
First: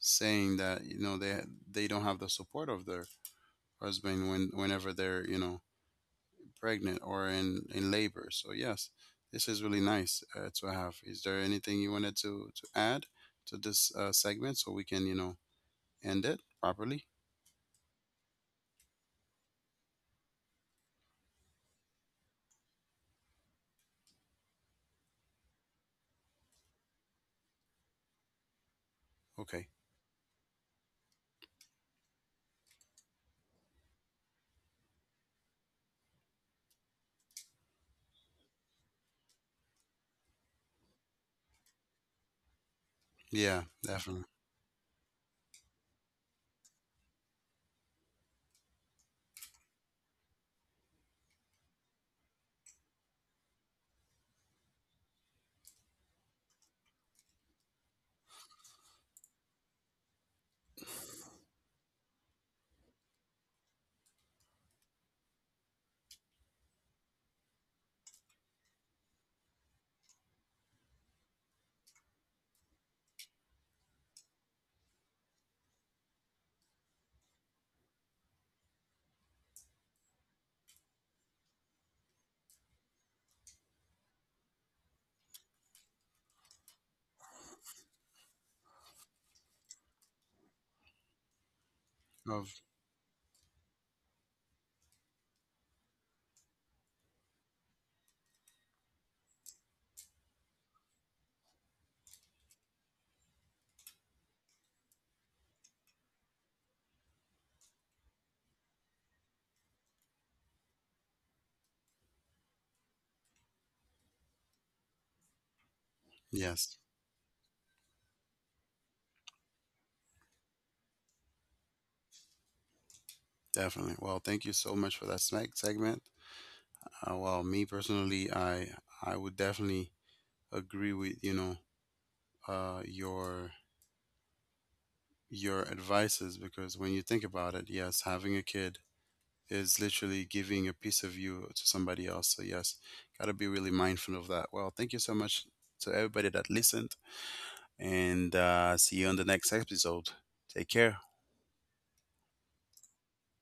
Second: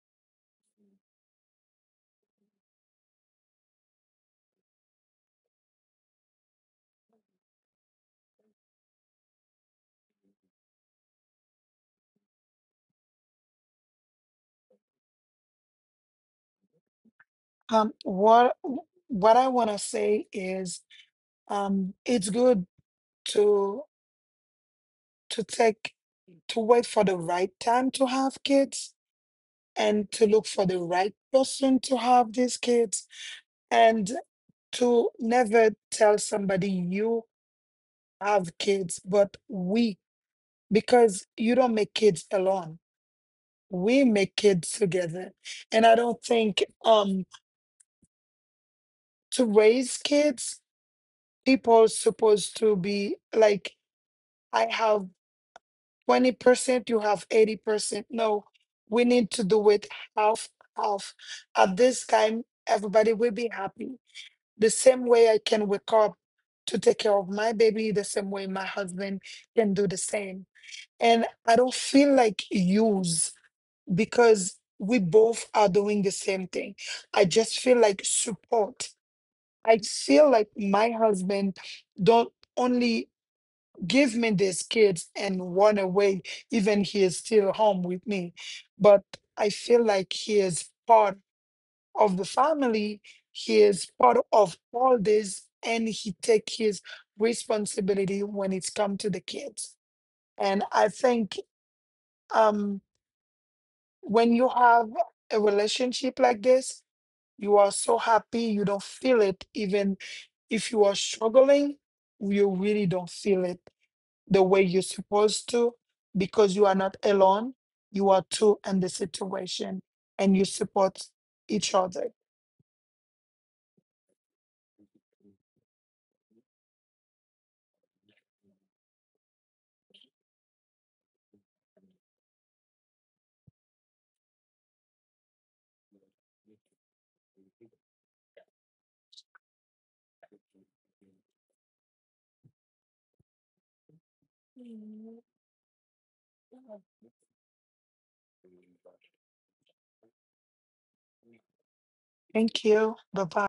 saying that, you know, they don't have the support of their husband when whenever they're, you know, pregnant or in labor. So yes, this is really nice to have. Is there anything you wanted to add to this segment so we can, you know, end it properly?
Um, what what I want to say is, it's good to to take to wait for the right time to have kids
Okay,
and to look for the right person to have these kids and to never tell somebody you have kids, but we, because you don't make kids alone.
yeah,
We
definitely,
make kids together. And I don't think to raise kids, people are supposed to be like, I have 20%, you have 80%. No, we need to do it half, half. At this time, everybody will be happy. The same way I can wake up to take care of my baby, the same way my husband can do the same and I don't feel like used. Because we both are doing the same thing. I just feel like support. I feel like my husband don't only give me these kids and run away, even he is still home with me. But I feel like he is part of the
of,
family. He is part of all this and he take his responsibility when it's come to the kids. And I think um when you have a relationship like this, you are so happy, you don't feel it. Even if you are struggling, you really don't feel it the way you're supposed to because you are
yes,
not alone. You are two in the situation and you support each other.
definitely. Well, thank you so much for that segment. Well, me personally, I would definitely agree with, you know, uh, your your advices, because when you think about it, yes, having a kid is literally giving a piece of you to somebody else. So yes, gotta be really mindful of that. Well, thank you so much to everybody that listened, and see you on the next episode. Take care.
Thank you. Bye bye.